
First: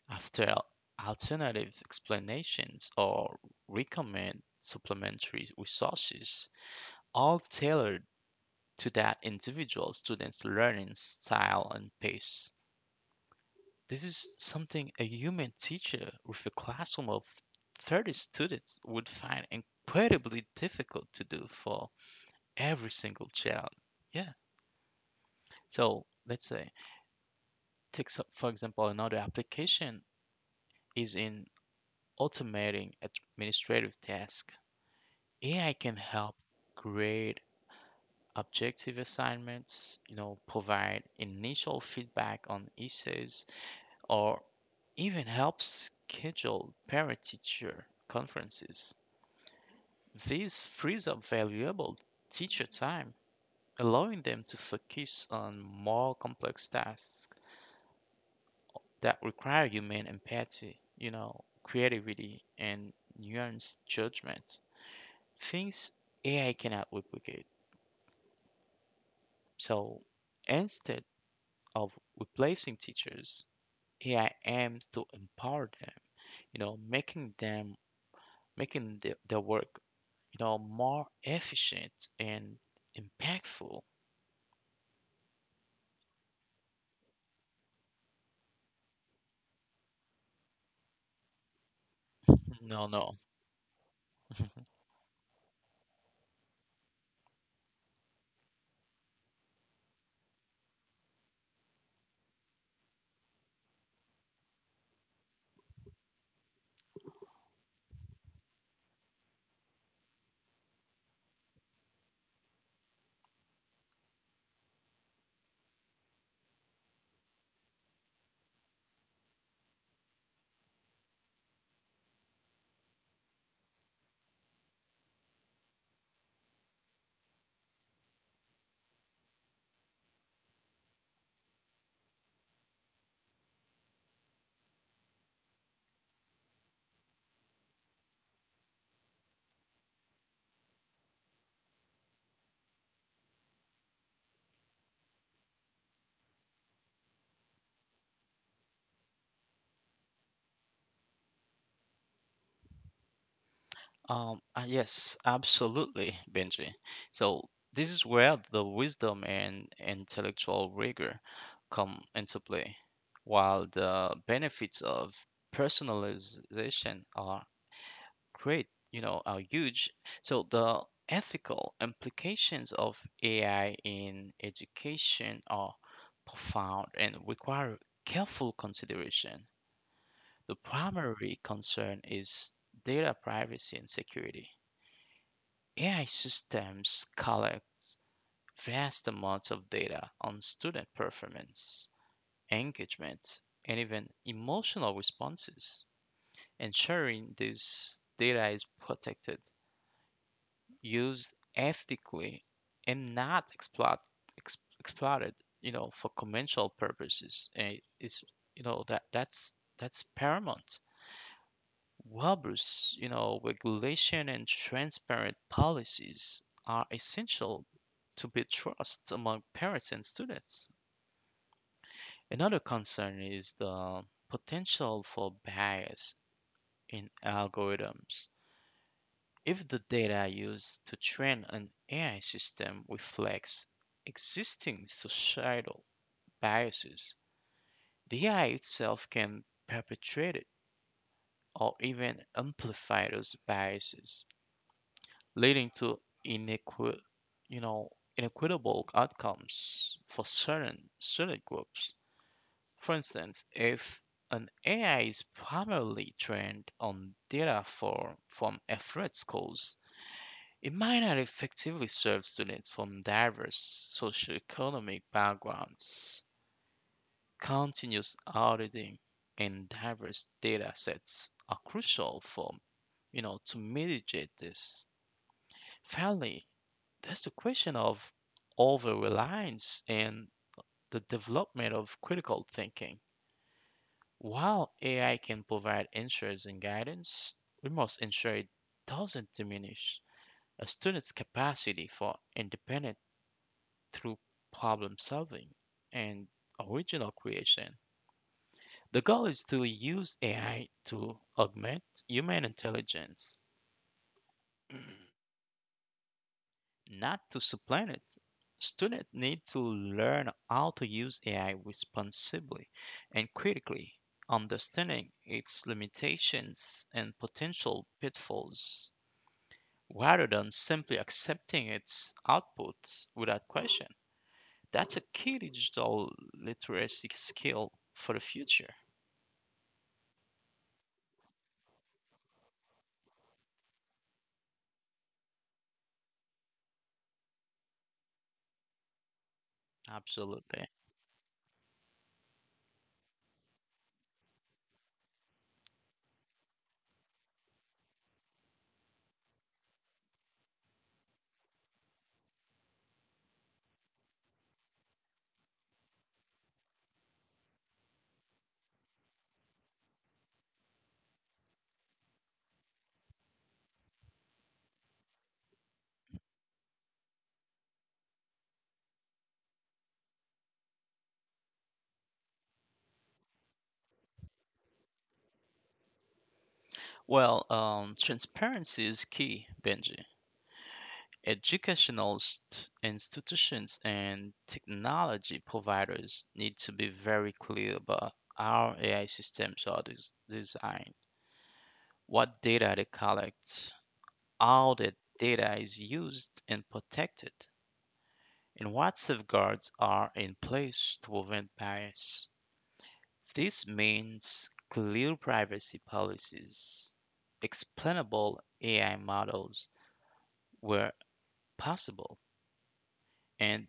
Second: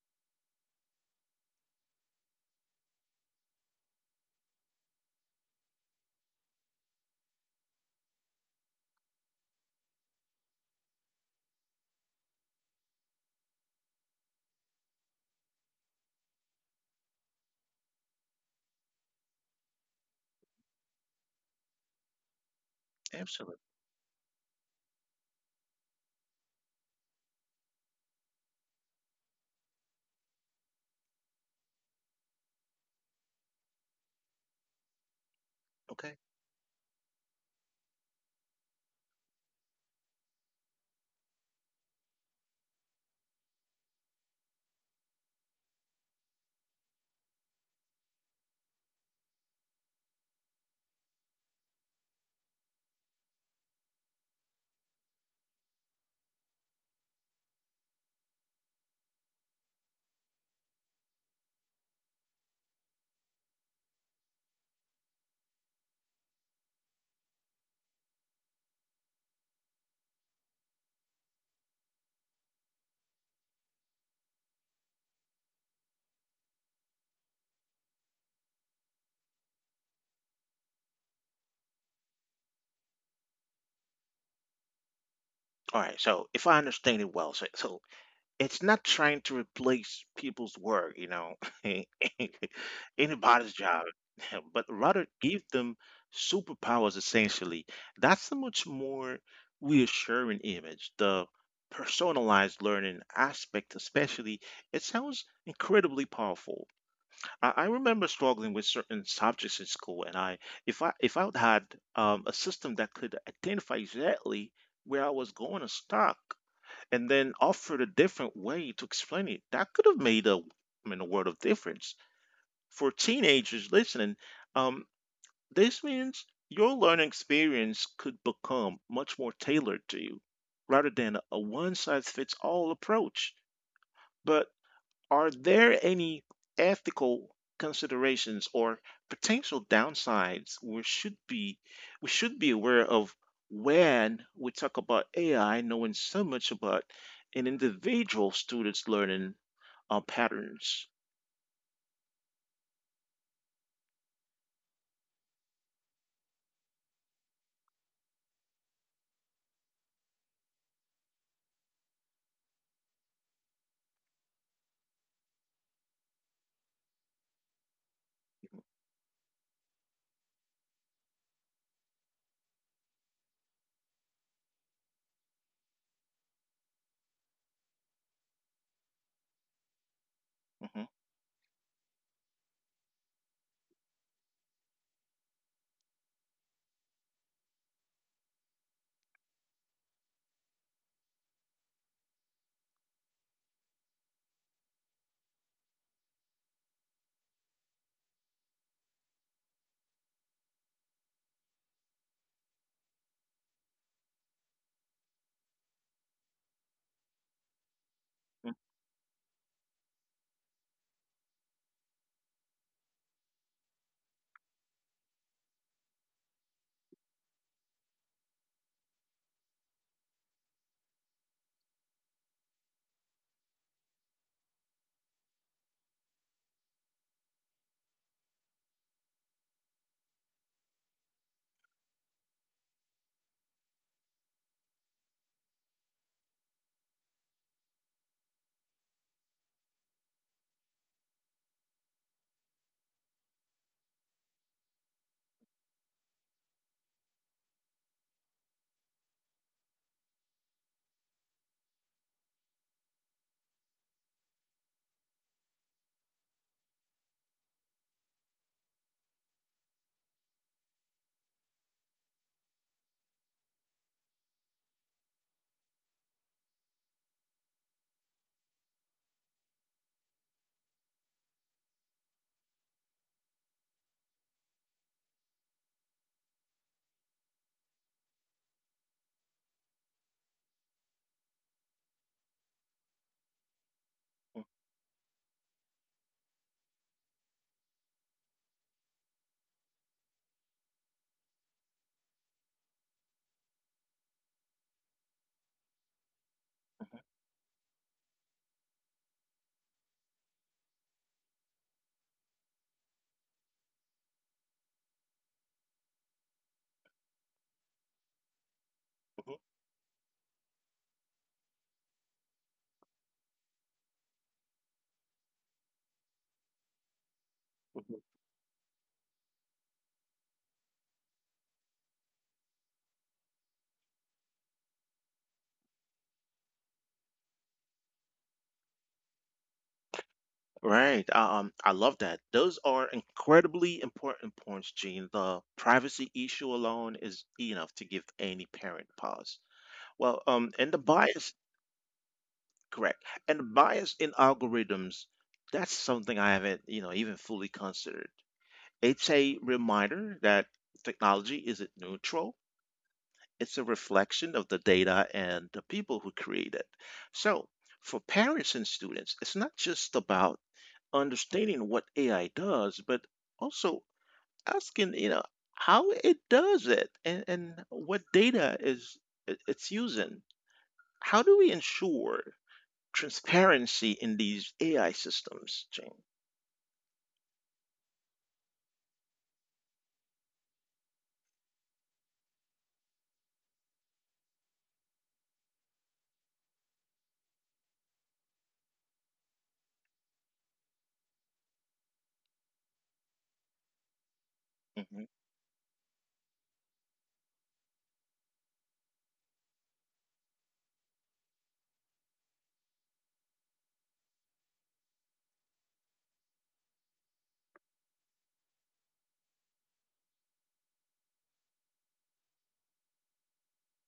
after alternative explanations, or recommend supplementary resources, all tailored to that individual student's learning style and pace. This is something a human teacher with a classroom of 30 students would find incredibly difficult to do for every single
Absolutely.
child. Yeah. So let's say Take so- for example, another application is in automating administrative tasks. AI can
Okay.
help grade objective assignments, provide initial feedback on essays, or even help schedule parent-teacher conferences. This frees up valuable teacher time, allowing them to focus on more complex tasks that require human empathy, creativity, and nuanced judgment. Things AI cannot replicate. So instead of replacing teachers, AI aims to empower them, you know, making them making their work, more efficient and impactful.
All right. So if I understand it well, so it's not trying to replace people's work, you know,
No, no.
anybody's job, but rather give them superpowers essentially. That's a much more reassuring image. The personalized learning aspect, especially, it sounds incredibly powerful. I remember struggling with certain subjects in school, and if I had a system that could identify exactly where I was going to stop and then offered a different way to explain it. That could have made a a world of difference for teenagers listening. Um, this means your learning experience could become much more tailored to you rather than a one size fits all approach. But are there any ethical considerations or potential downsides we should be aware of when we talk about AI knowing so much about an individual student's learning patterns?
Yes, absolutely, Benji. So this is where the wisdom and intellectual rigor come into play. While the benefits of personalization are great, are huge, so the ethical implications of AI in education are profound and require careful consideration. The
Mhm,
primary concern is data privacy and security. AI systems collect vast amounts of data on student performance, engagement, and even emotional responses. Ensuring this data is protected, used ethically, and not exploited, for commercial purposes, is,
mhm,
you know, that that's that's paramount. Robust regulation and transparent policies are essential to build trust among parents and students. Another concern is the potential for bias in algorithms. If the data used to train an AI system reflects existing societal biases, the AI itself can perpetuate it or even amplify those biases, leading to inequi- you know, inequitable outcomes for certain student groups. For instance, if an AI is primarily trained on data for, from affluent schools, it might not effectively serve students from diverse socioeconomic backgrounds. Continuous auditing and diverse data sets are crucial to mitigate this. Finally, there's the question of over reliance and the development of critical thinking. While AI can provide answers and guidance, we must ensure it doesn't diminish a student's capacity for independent through problem solving and original creation. The goal is to use AI to augment human intelligence, not to supplant it.
mhm,
Students need to learn how to use AI responsibly and critically, understanding its limitations and potential
mhm.
pitfalls, rather than simply accepting its output without question. That's a key digital literacy skill for the future.
Right. I love that. Those are incredibly important points, Gene. The privacy issue alone is enough to give any parent pause. Well,
Absolutely.
and the bias correct. And bias in algorithms, that's something I haven't, you know, even fully considered. It's a reminder that technology isn't neutral. It's a reflection of the data and the people who create it. So, for parents and students, it's not just about understanding what AI does, but also asking, you know, how it does it and what data is it's using. How do we ensure transparency in these AI systems, Jane?
Well, transparency is key, Benji. Educational institutions and technology providers need to be very clear about how AI systems are designed, what data they collect, how that
Hmm.
data is used and protected, and what safeguards are in place to prevent bias. This means clear privacy policies, explainable AI models where possible, and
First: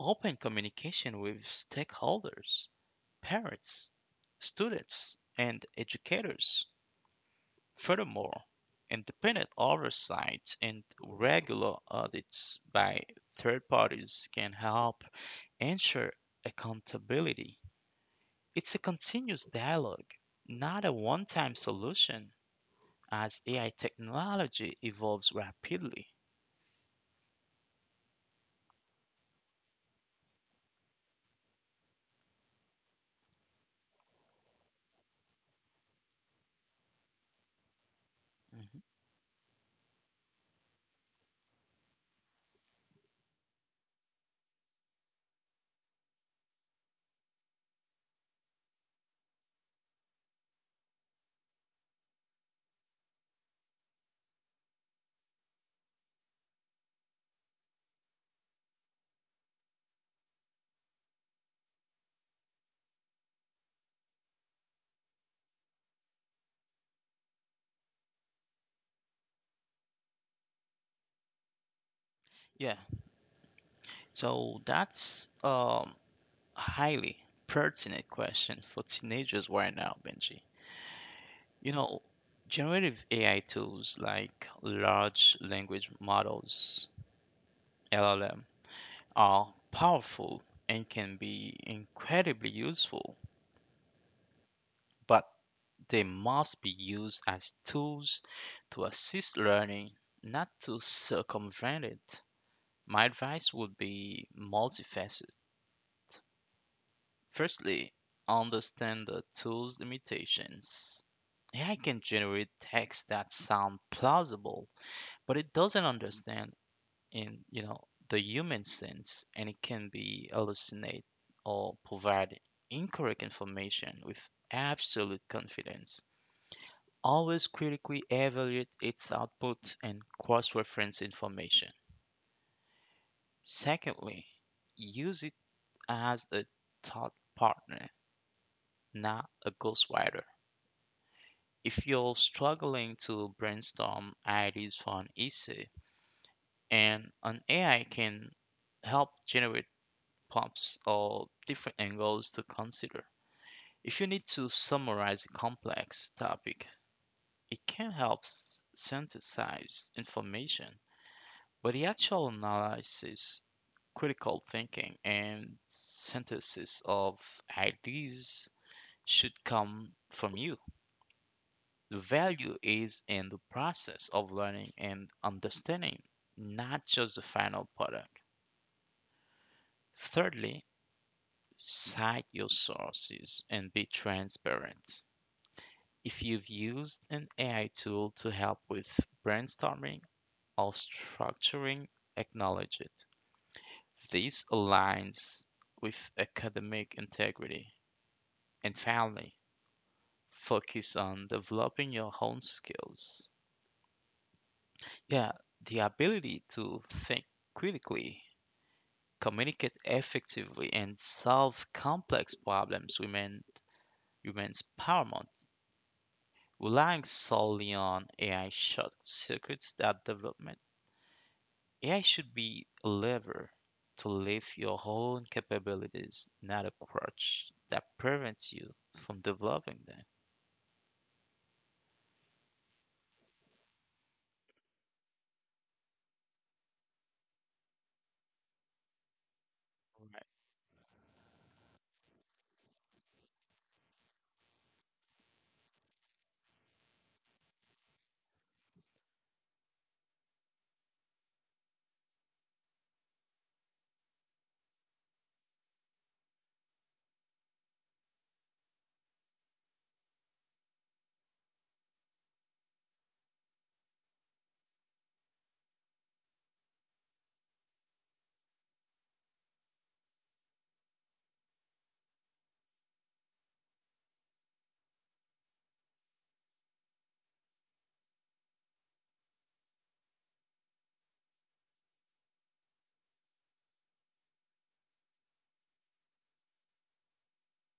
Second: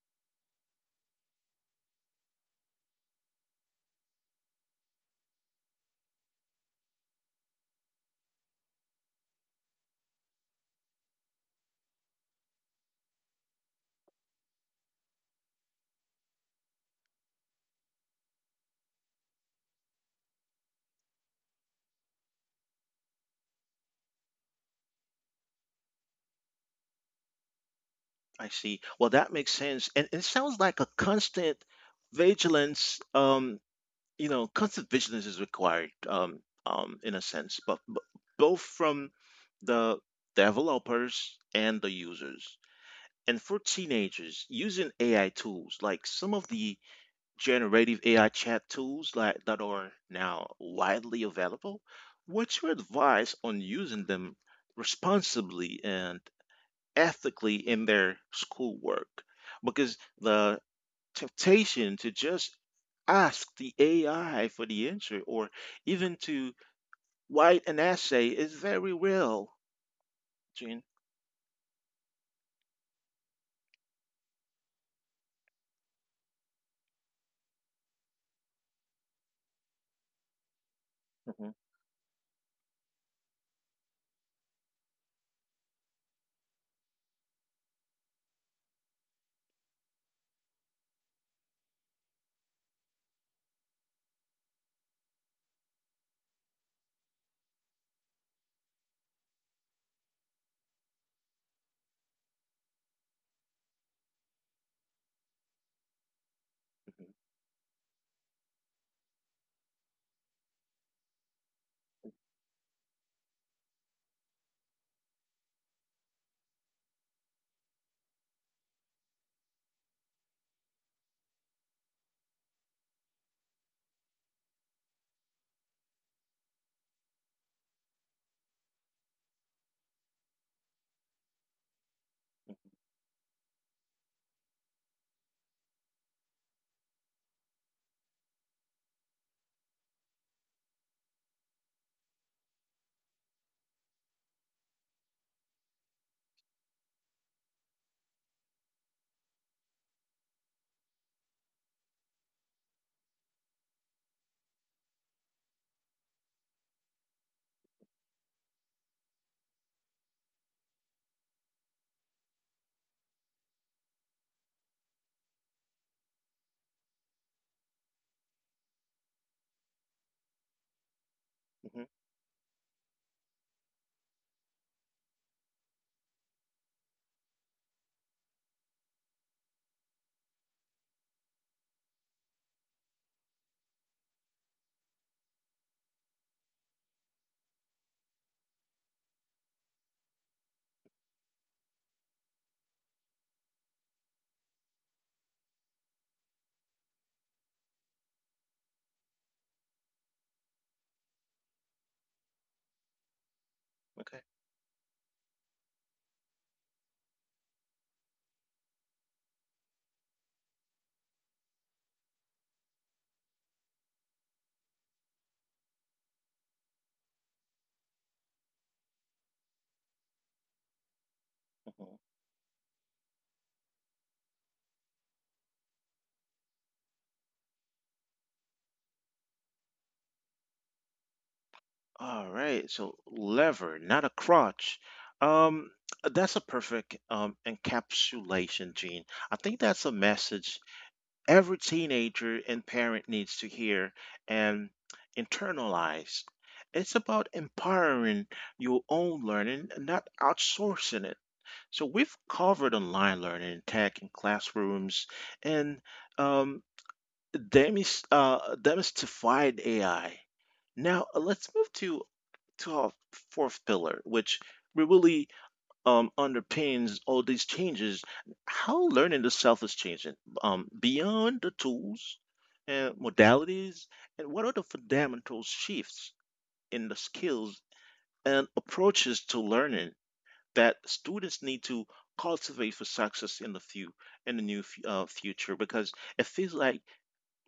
open communication with stakeholders, parents, students, and educators. Furthermore, independent oversight and regular audits by third parties can help ensure accountability. It's a continuous dialogue, not a one time solution, as AI technology evolves rapidly.
I see. Well, that makes sense, and it sounds like a constant vigilance. You know, constant vigilance is required. In a sense, but both
Mhm.
from the developers and the users. And for teenagers, using AI tools, like some of the generative AI chat tools like that are now widely available. What's your advice on using them responsibly and ethically in their schoolwork? Because the temptation to just ask the AI for the answer or even to write an essay is very real, Gene.
Yeah, so that's a highly pertinent question for teenagers right now, Benji.
Mhm.
You know, generative AI tools like large language models, LLM, are powerful and can be incredibly useful, but they must be used as tools to assist learning, not to circumvent it. My advice would be multifaceted. Firstly, understand the tool's limitations. AI can generate text that sound plausible, but it doesn't understand, in the human sense, and it can be hallucinate or provide incorrect information with absolute confidence. Always critically evaluate its output and cross-reference information. Secondly, use it as a thought partner, not a ghostwriter. If you're struggling to brainstorm ideas for an essay, and an AI can help generate prompts or different angles to consider. If you need to summarize a complex topic, it can help synthesize information, but the actual analysis, critical thinking, and synthesis of ideas should come from you.
Mhm.
The value is in the process of learning and understanding, not just the final product. Thirdly, cite your sources and be transparent. If you've used an AI tool to help with brainstorming or structuring, acknowledge it. This aligns with academic integrity. And finally, focus on developing your own skills.
Okay.
Yeah, the ability to think critically, communicate effectively, and solve complex problems remains paramount. Relying solely on AI short circuits that development. AI
Mhm.
should be a lever to lift your own capabilities, not a crutch that prevents you from developing them.
All right, so lever, not a crotch. Um, that's a perfect encapsulation, Gene. I think that's a message every teenager and parent needs to hear and internalize. It's about empowering your own learning, not outsourcing it. So we've covered online learning, tech, and classrooms, and um, demis demystified AI. Now, let's move to our fourth pillar, which really underpins all these changes, how learning itself is changing beyond the tools and modalities, and what are the fundamental shifts in the skills and approaches to learning that students need to cultivate for success in the few in the new future, because it feels like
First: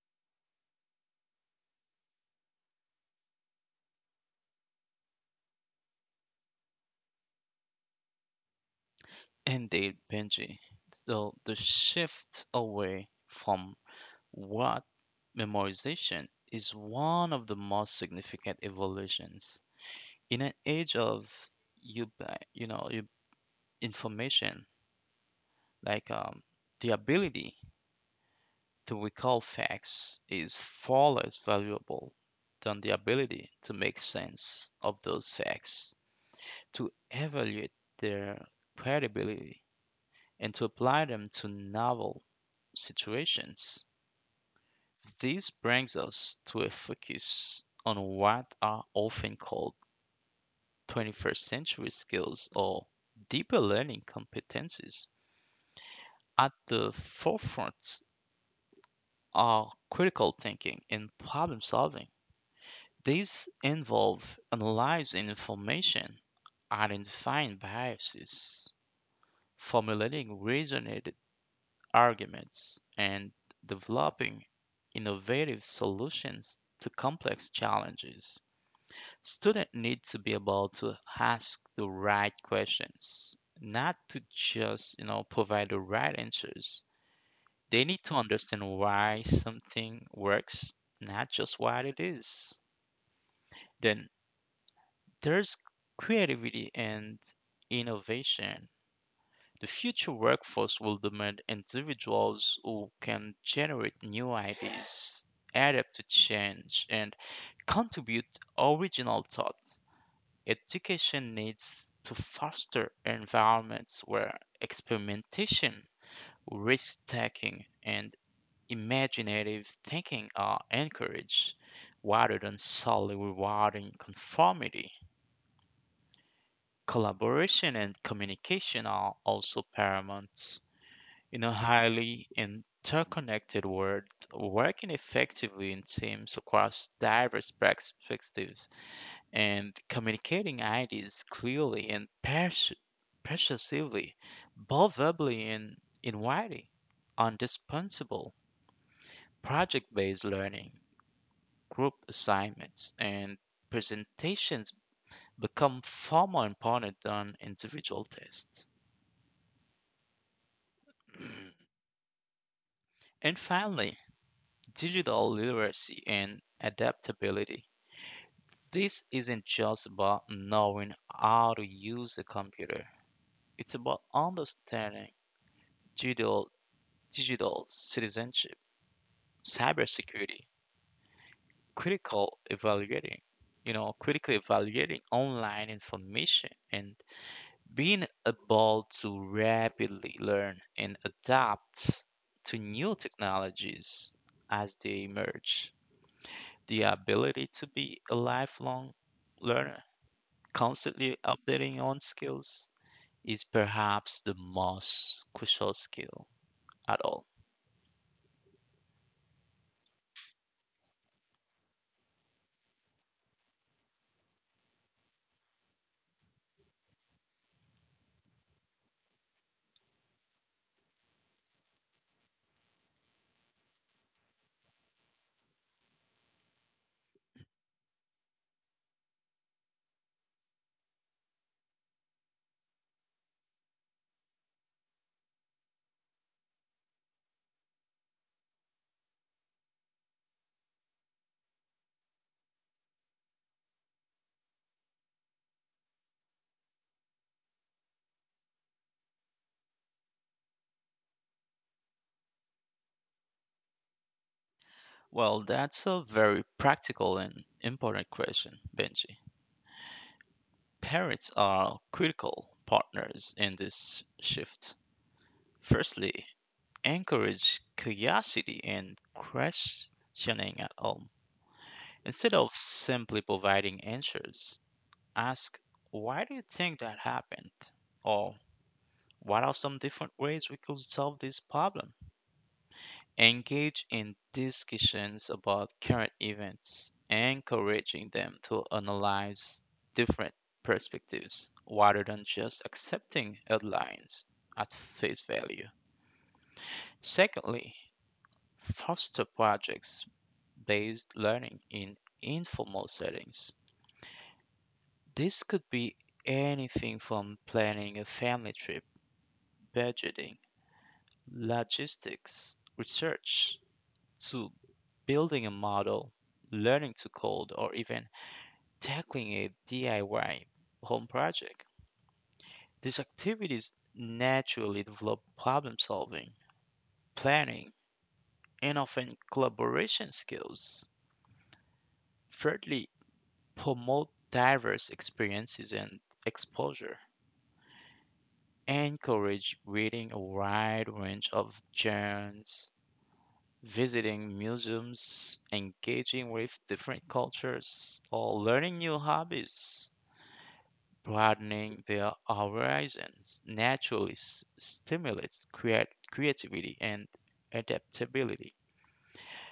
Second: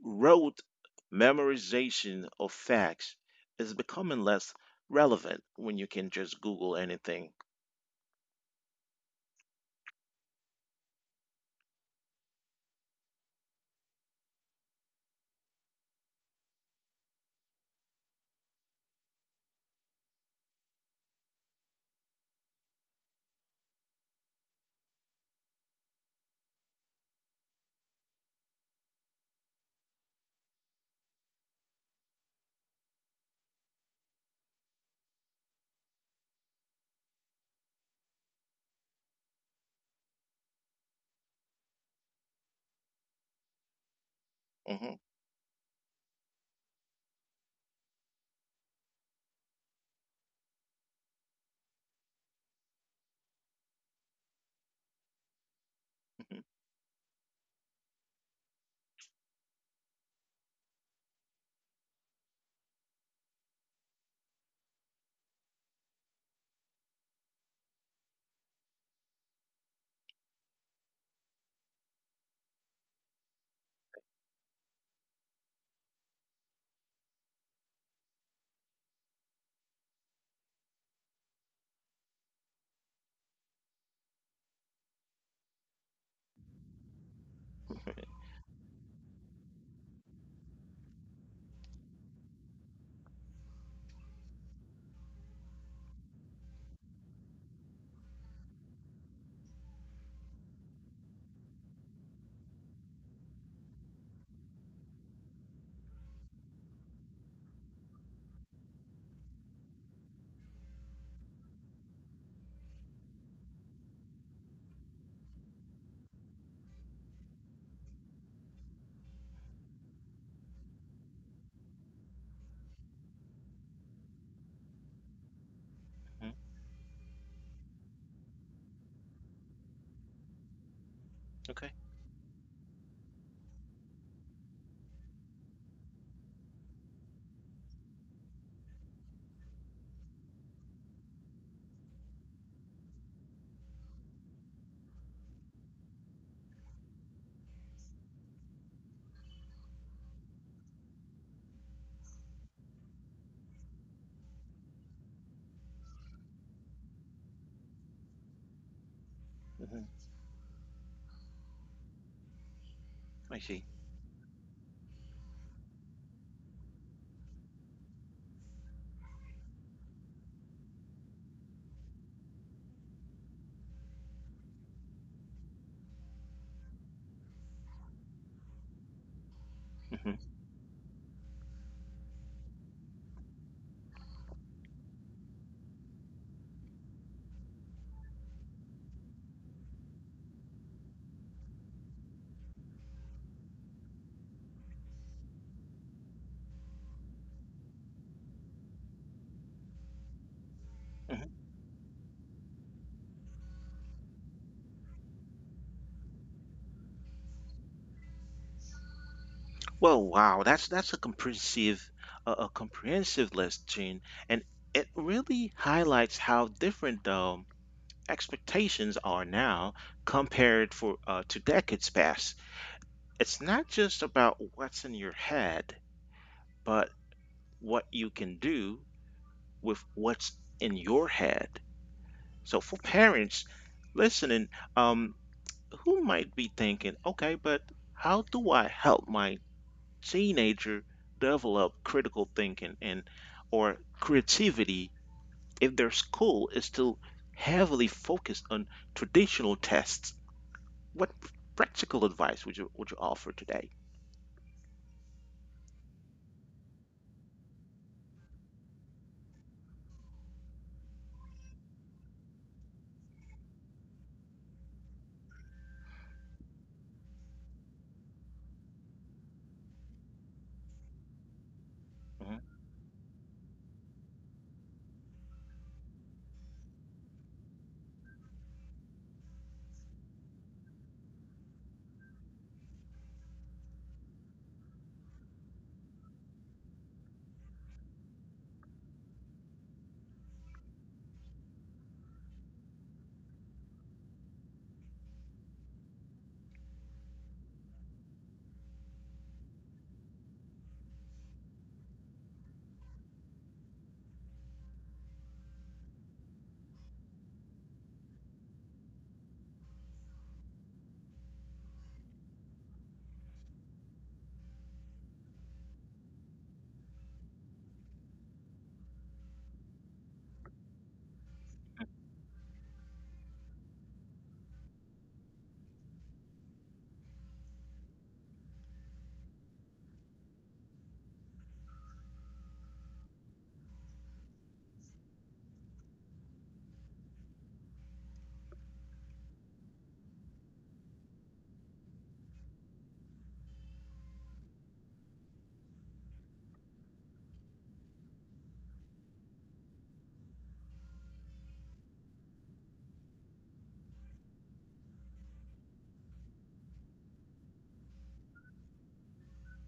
rote memorization of facts is becoming less relevant when you can just Google anything.
Right. Indeed, Benji. So the shift away from What memorization is one of the most significant evolutions in an age of you you know you- information, like the ability to recall facts is far less valuable than the ability to make sense of those facts, to evaluate their credibility, and to apply them to novel situations.
Hmm.
This brings us to a focus on what are often called 21st century skills or deeper learning competencies.
Hmm.
At the forefront are critical thinking and problem solving. These involve analyzing information, identifying biases, formulating reasoned arguments, and developing innovative solutions to complex challenges. Student need to be able to ask the right questions, not to just provide the right answers. They need to understand why something works, not just what it is. Then there's creativity and innovation. The future workforce will demand individuals who can generate new ideas, adapt to change, and contribute original thought. Education needs to foster environments where experimentation, risk taking, and imaginative thinking are encouraged rather than solely rewarding conformity.
Hmm.
Collaboration and communication are also paramount.
Okay.
In a highly interconnected world, working effectively in teams across diverse perspectives and communicating ideas clearly and persuasively, both verbally and in writing, on dispensable project based learning, group assignments, and presentations become far more important than individual tests.
Hmm. I
And
see.
finally, digital literacy and adaptability. This isn't just about knowing how to use a computer, it's about understanding digital digital citizenship,
Hmm.
cybersecurity, critical evaluating, critically evaluating online information and being able to rapidly learn and adapt to new technologies as they emerge. The ability to be a lifelong learner, constantly
Hmm.
updating on skills, is perhaps the most crucial skill at all.
Well, wow, that's a comprehensive a comprehensive list, Gene, and it really highlights how different expectations are now compared for to decades past. It's not just about what's in your head, but what you can do with what's in your head. So for parents listening, um, who might be thinking, okay, but how do I help my teenager develop critical thinking and or creativity if their school is still heavily focused on traditional tests? What practical advice would you offer today?
Well, that's a very practical and important question, Benji. Parents are critical partners in this shift. Firstly, encourage curiosity and questioning at home.
Mhm.
Instead of simply providing answers, ask, why do you think that happened? Or what are some different ways we could solve this problem? Engage in discussions about current events, encouraging them to analyze different perspectives rather than just accepting headlines at face value. Secondly, foster projects based learning in informal settings. This could be anything from planning a family trip, budgeting, logistics, research, to building a model, learning to code, or even tackling a DIY home project. These activities naturally develop problem solving, planning, and often collaboration skills. Thirdly, promote diverse experiences and exposure. Encourage reading a wide range of genres, visiting museums, engaging with different cultures, or learning new hobbies. Broadening their horizons naturally stimulates creativity and adaptability.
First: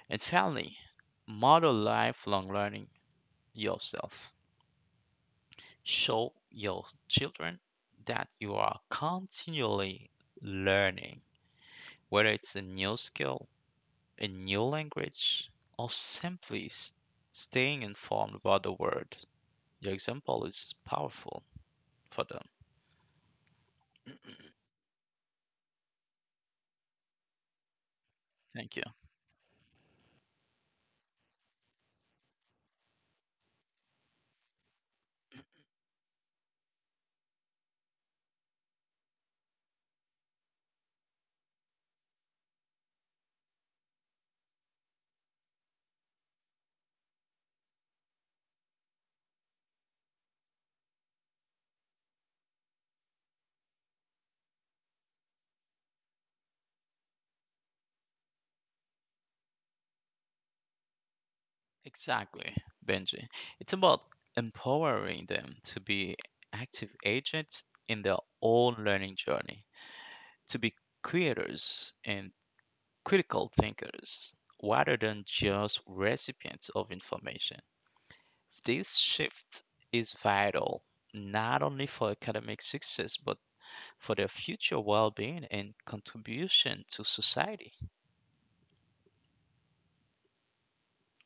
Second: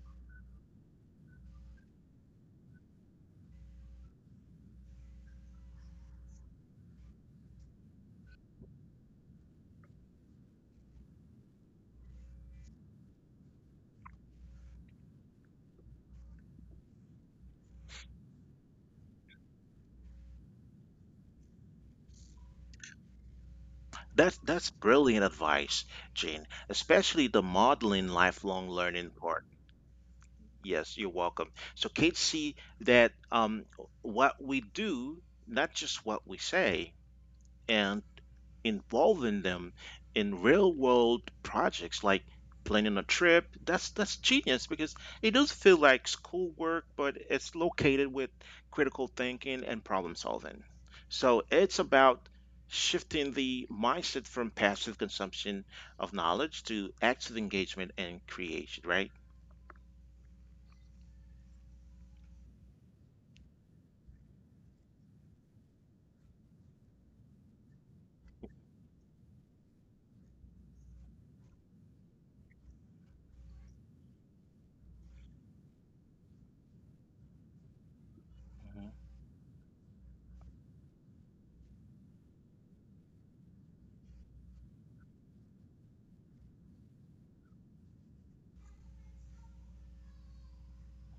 And finally, model lifelong learning yourself. Show your children that you are continually learning, whether it's a new skill, a new language, or simply staying informed about the world. Your example is powerful for them.
That's brilliant advice, Gene, especially the modeling lifelong
Thank you.
learning part. Yes, you're welcome. So kids see that what we do, not just what we say, and involving them in real world projects like planning a trip. That's genius because it does feel like schoolwork, but it's located with critical thinking and problem solving. So it's about shifting the mindset from passive consumption of knowledge to active engagement and creation, right?
Exactly, Benji. It's about empowering them to be active agents in their own learning journey, to be creators and critical thinkers rather than just recipients of information. This shift is vital not only for academic success but for their future well-being and contribution to society.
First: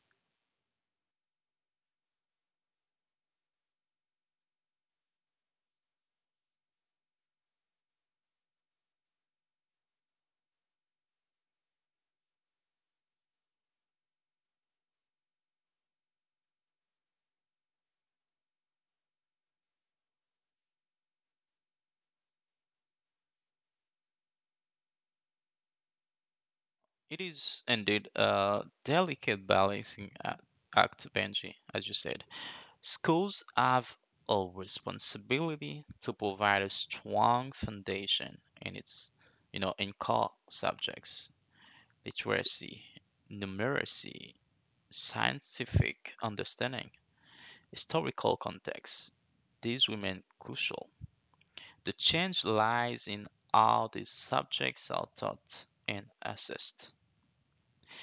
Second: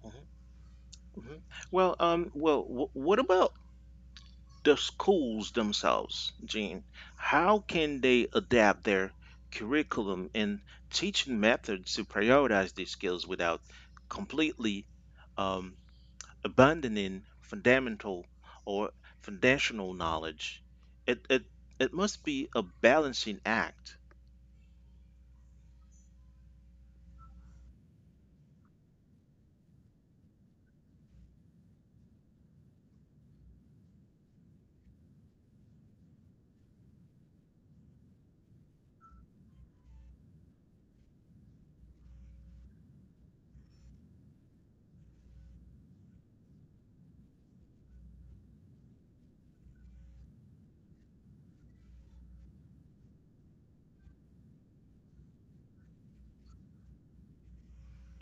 Mhm. Mhm. Well, well, what about the schools themselves, Gene? How can they adapt their curriculum and teaching methods to prioritize these skills without completely um, abandoning fundamental or foundational knowledge? It it it must be a balancing act.
It is indeed a delicate balancing act, Benji, as you said. Schools have a responsibility to provide a strong foundation in its, you know, in core subjects: literacy, numeracy, scientific understanding, historical context. These remain crucial. The change lies in how these subjects are taught and assessed.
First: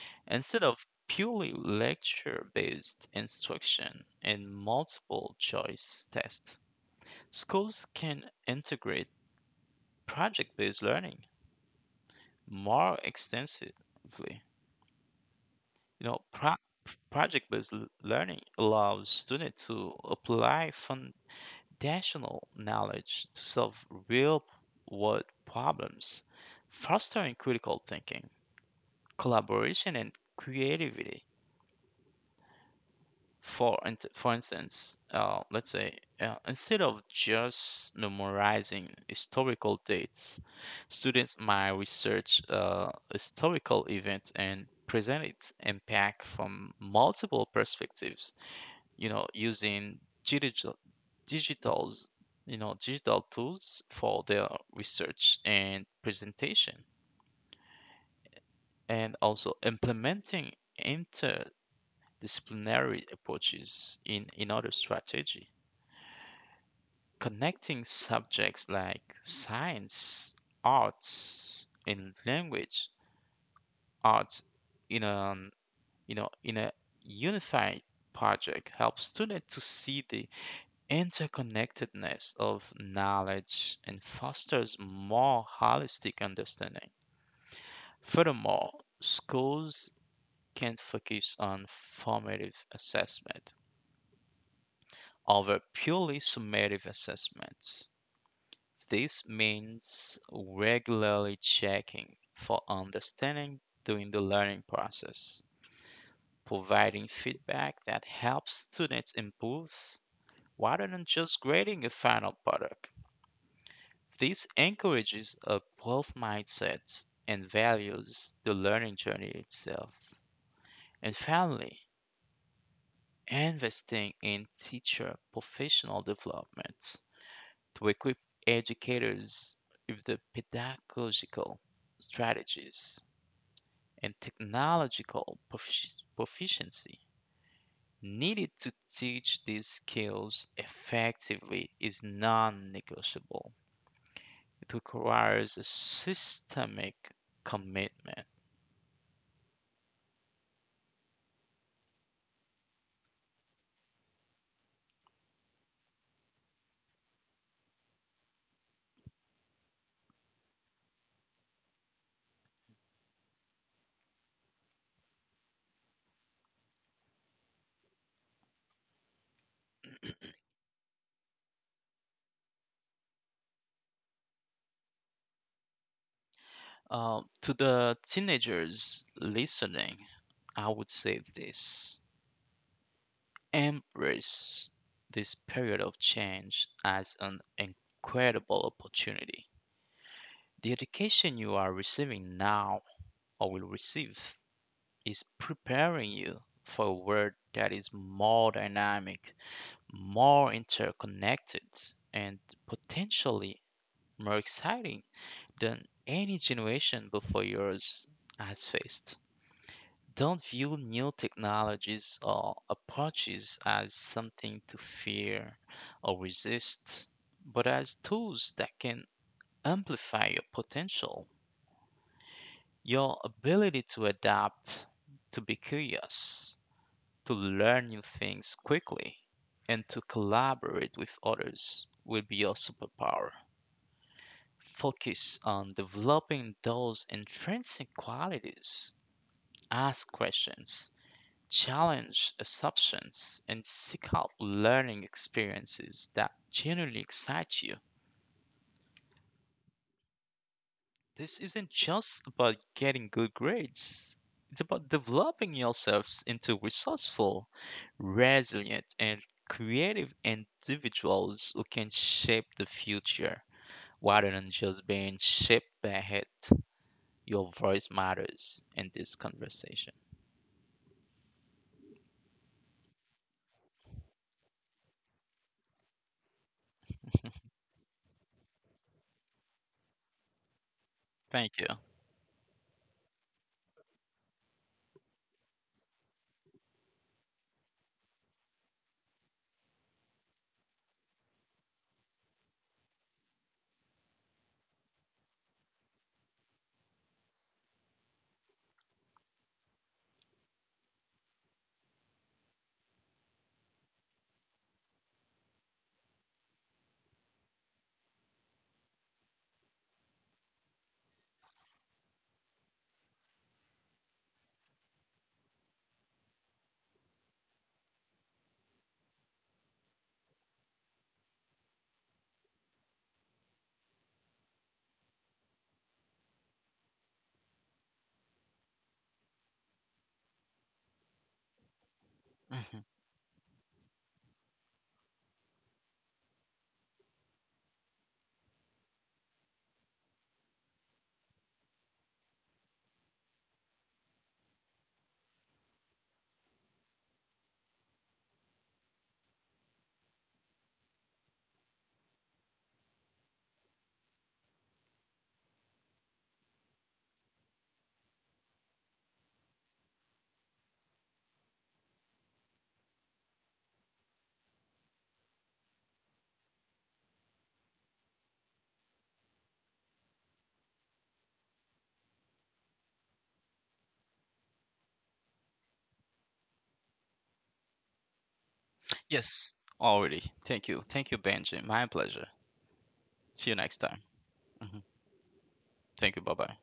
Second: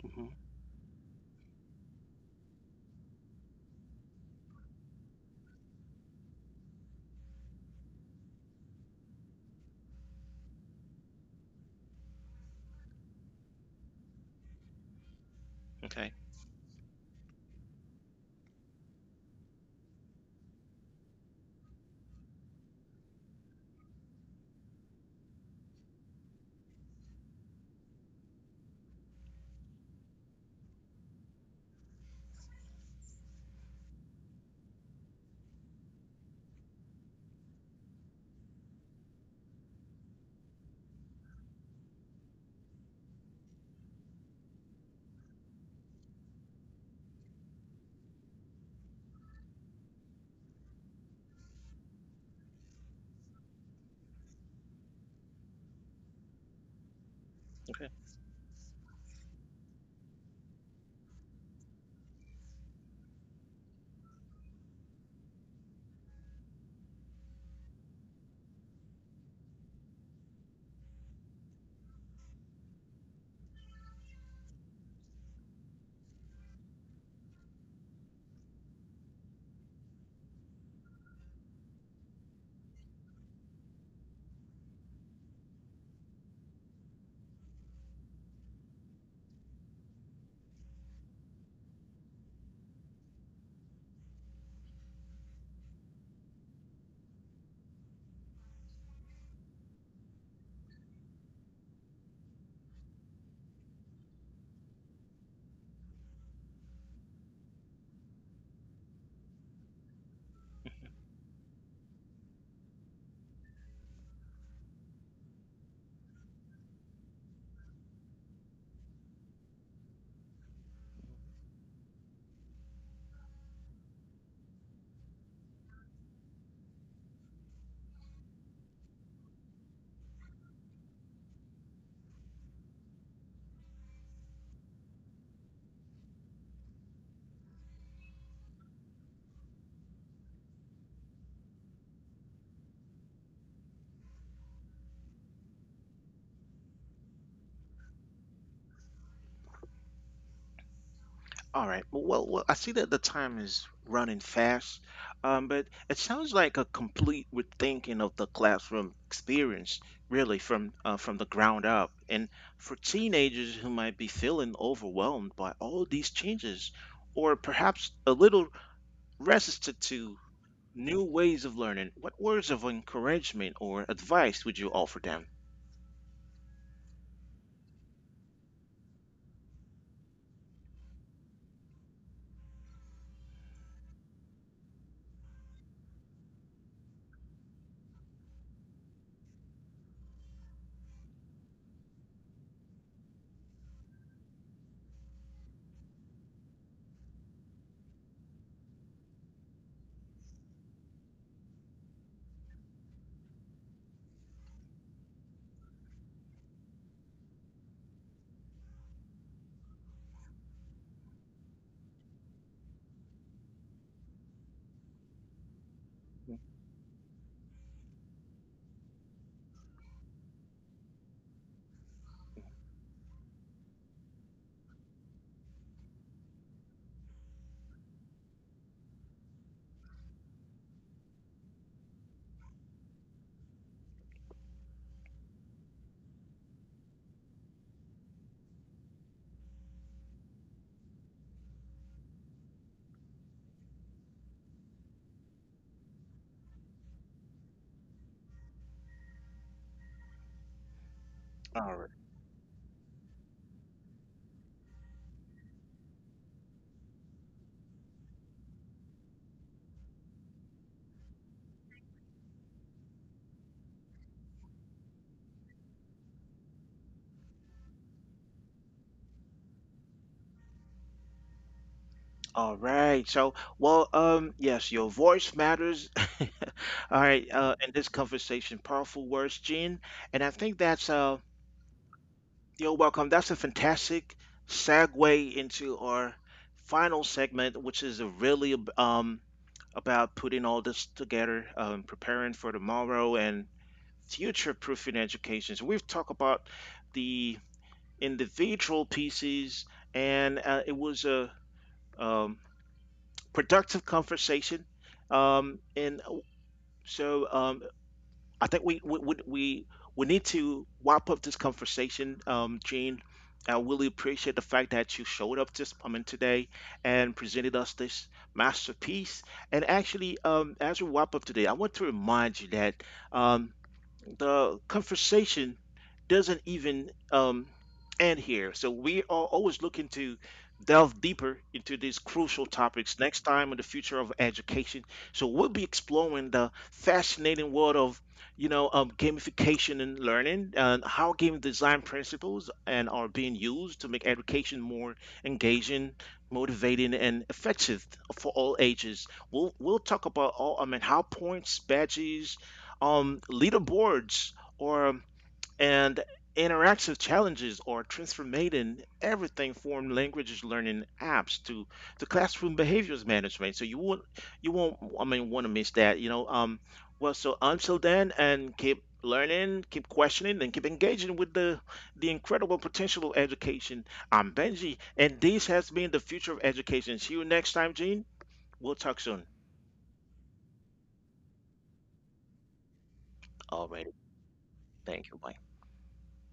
Hmm.
Instead of purely lecture based instruction and multiple choice tests, schools can integrate project-based learning more extensively. You know,
Okay.
pro- project-based learning allows students to apply foundational knowledge to solve real-world problems, fostering critical thinking, collaboration, and creativity. For instance, let's say, instead of just memorizing historical dates, students might research historical event and present its impact from multiple perspectives, using digital digitals, you know, digital tools for their research and presentation, and also implementing interdisciplinary approaches in other strategy. Connecting subjects like science, arts, and language arts in a you know in a unified project helps students to see the interconnectedness of knowledge and fosters more holistic understanding. Furthermore, schools can focus on formative assessment over purely summative assessment. This means regularly checking for understanding during the learning process, providing feedback that helps students improve rather than just grading a final product. This encourages a growth mindset and values the learning journey itself. And finally, investing in teacher professional development to equip educators with the pedagogical strategies and technological proficiency needed to teach these skills effectively is non negotiable. It requires a systemic commitment.
All right. Well, I see that the time is running fast, but it sounds like a complete rethinking of the classroom experience, really, from the ground up. And for teenagers who might be feeling overwhelmed by all these changes, or perhaps a little resistant to new ways of learning, what words of encouragement or advice would you offer them?
To the teenagers listening, I would say this: embrace this period of change as an incredible opportunity. The education you are receiving now, or will receive, is preparing you for a world that is more dynamic, more interconnected, and potentially more exciting than any generation before yours has faced. Don't view new technologies or approaches as something to fear or resist, but as tools that can amplify your potential. Your ability to adapt, to be curious, to learn new things quickly, and to collaborate with others will be your superpower. Focus on developing those intrinsic qualities. Ask questions, challenge assumptions, and seek out learning experiences that genuinely excite you. This isn't
All right.
just about getting good grades. It's about developing yourselves into resourceful, resilient, and creative individuals who can shape the future rather than just being shaped by it. Your voice matters in this conversation.
All right. So, well, yes, your voice matters. All right. In this conversation, powerful words, Gene, and I think that's
Thank you.
you're welcome. That's a fantastic segue into our final segment, which is really about putting all this together, preparing for tomorrow, and future-proofing education. So we've talked about the individual pieces, and it was a um, productive conversation. And so I think we need to wrap up this conversation, Gene. I really appreciate the fact that you showed up today and presented us this masterpiece. And actually, as we wrap up today, I want to remind you that um, the conversation doesn't even end here. So we are always looking to delve deeper into these crucial
Mhm.
topics next time on the future of education. So we'll be exploring the fascinating world of gamification and learning, and how game design principles and are being used to make education more engaging, motivating, and effective for all ages. We'll talk about all I mean how points, badges, leaderboards, or and interactive challenges are transforming everything from language learning apps to classroom behaviors management. So you won't want to miss that. Well, so until then, and keep learning, keep questioning, and keep engaging with the incredible potential of education. I'm Benji, and this has been the future of education. See you next time, Gene. We'll talk soon.
Yes, already. Thank you. Thank you, Benji. My pleasure. See you next time. Mhm. Thank you. Bye bye.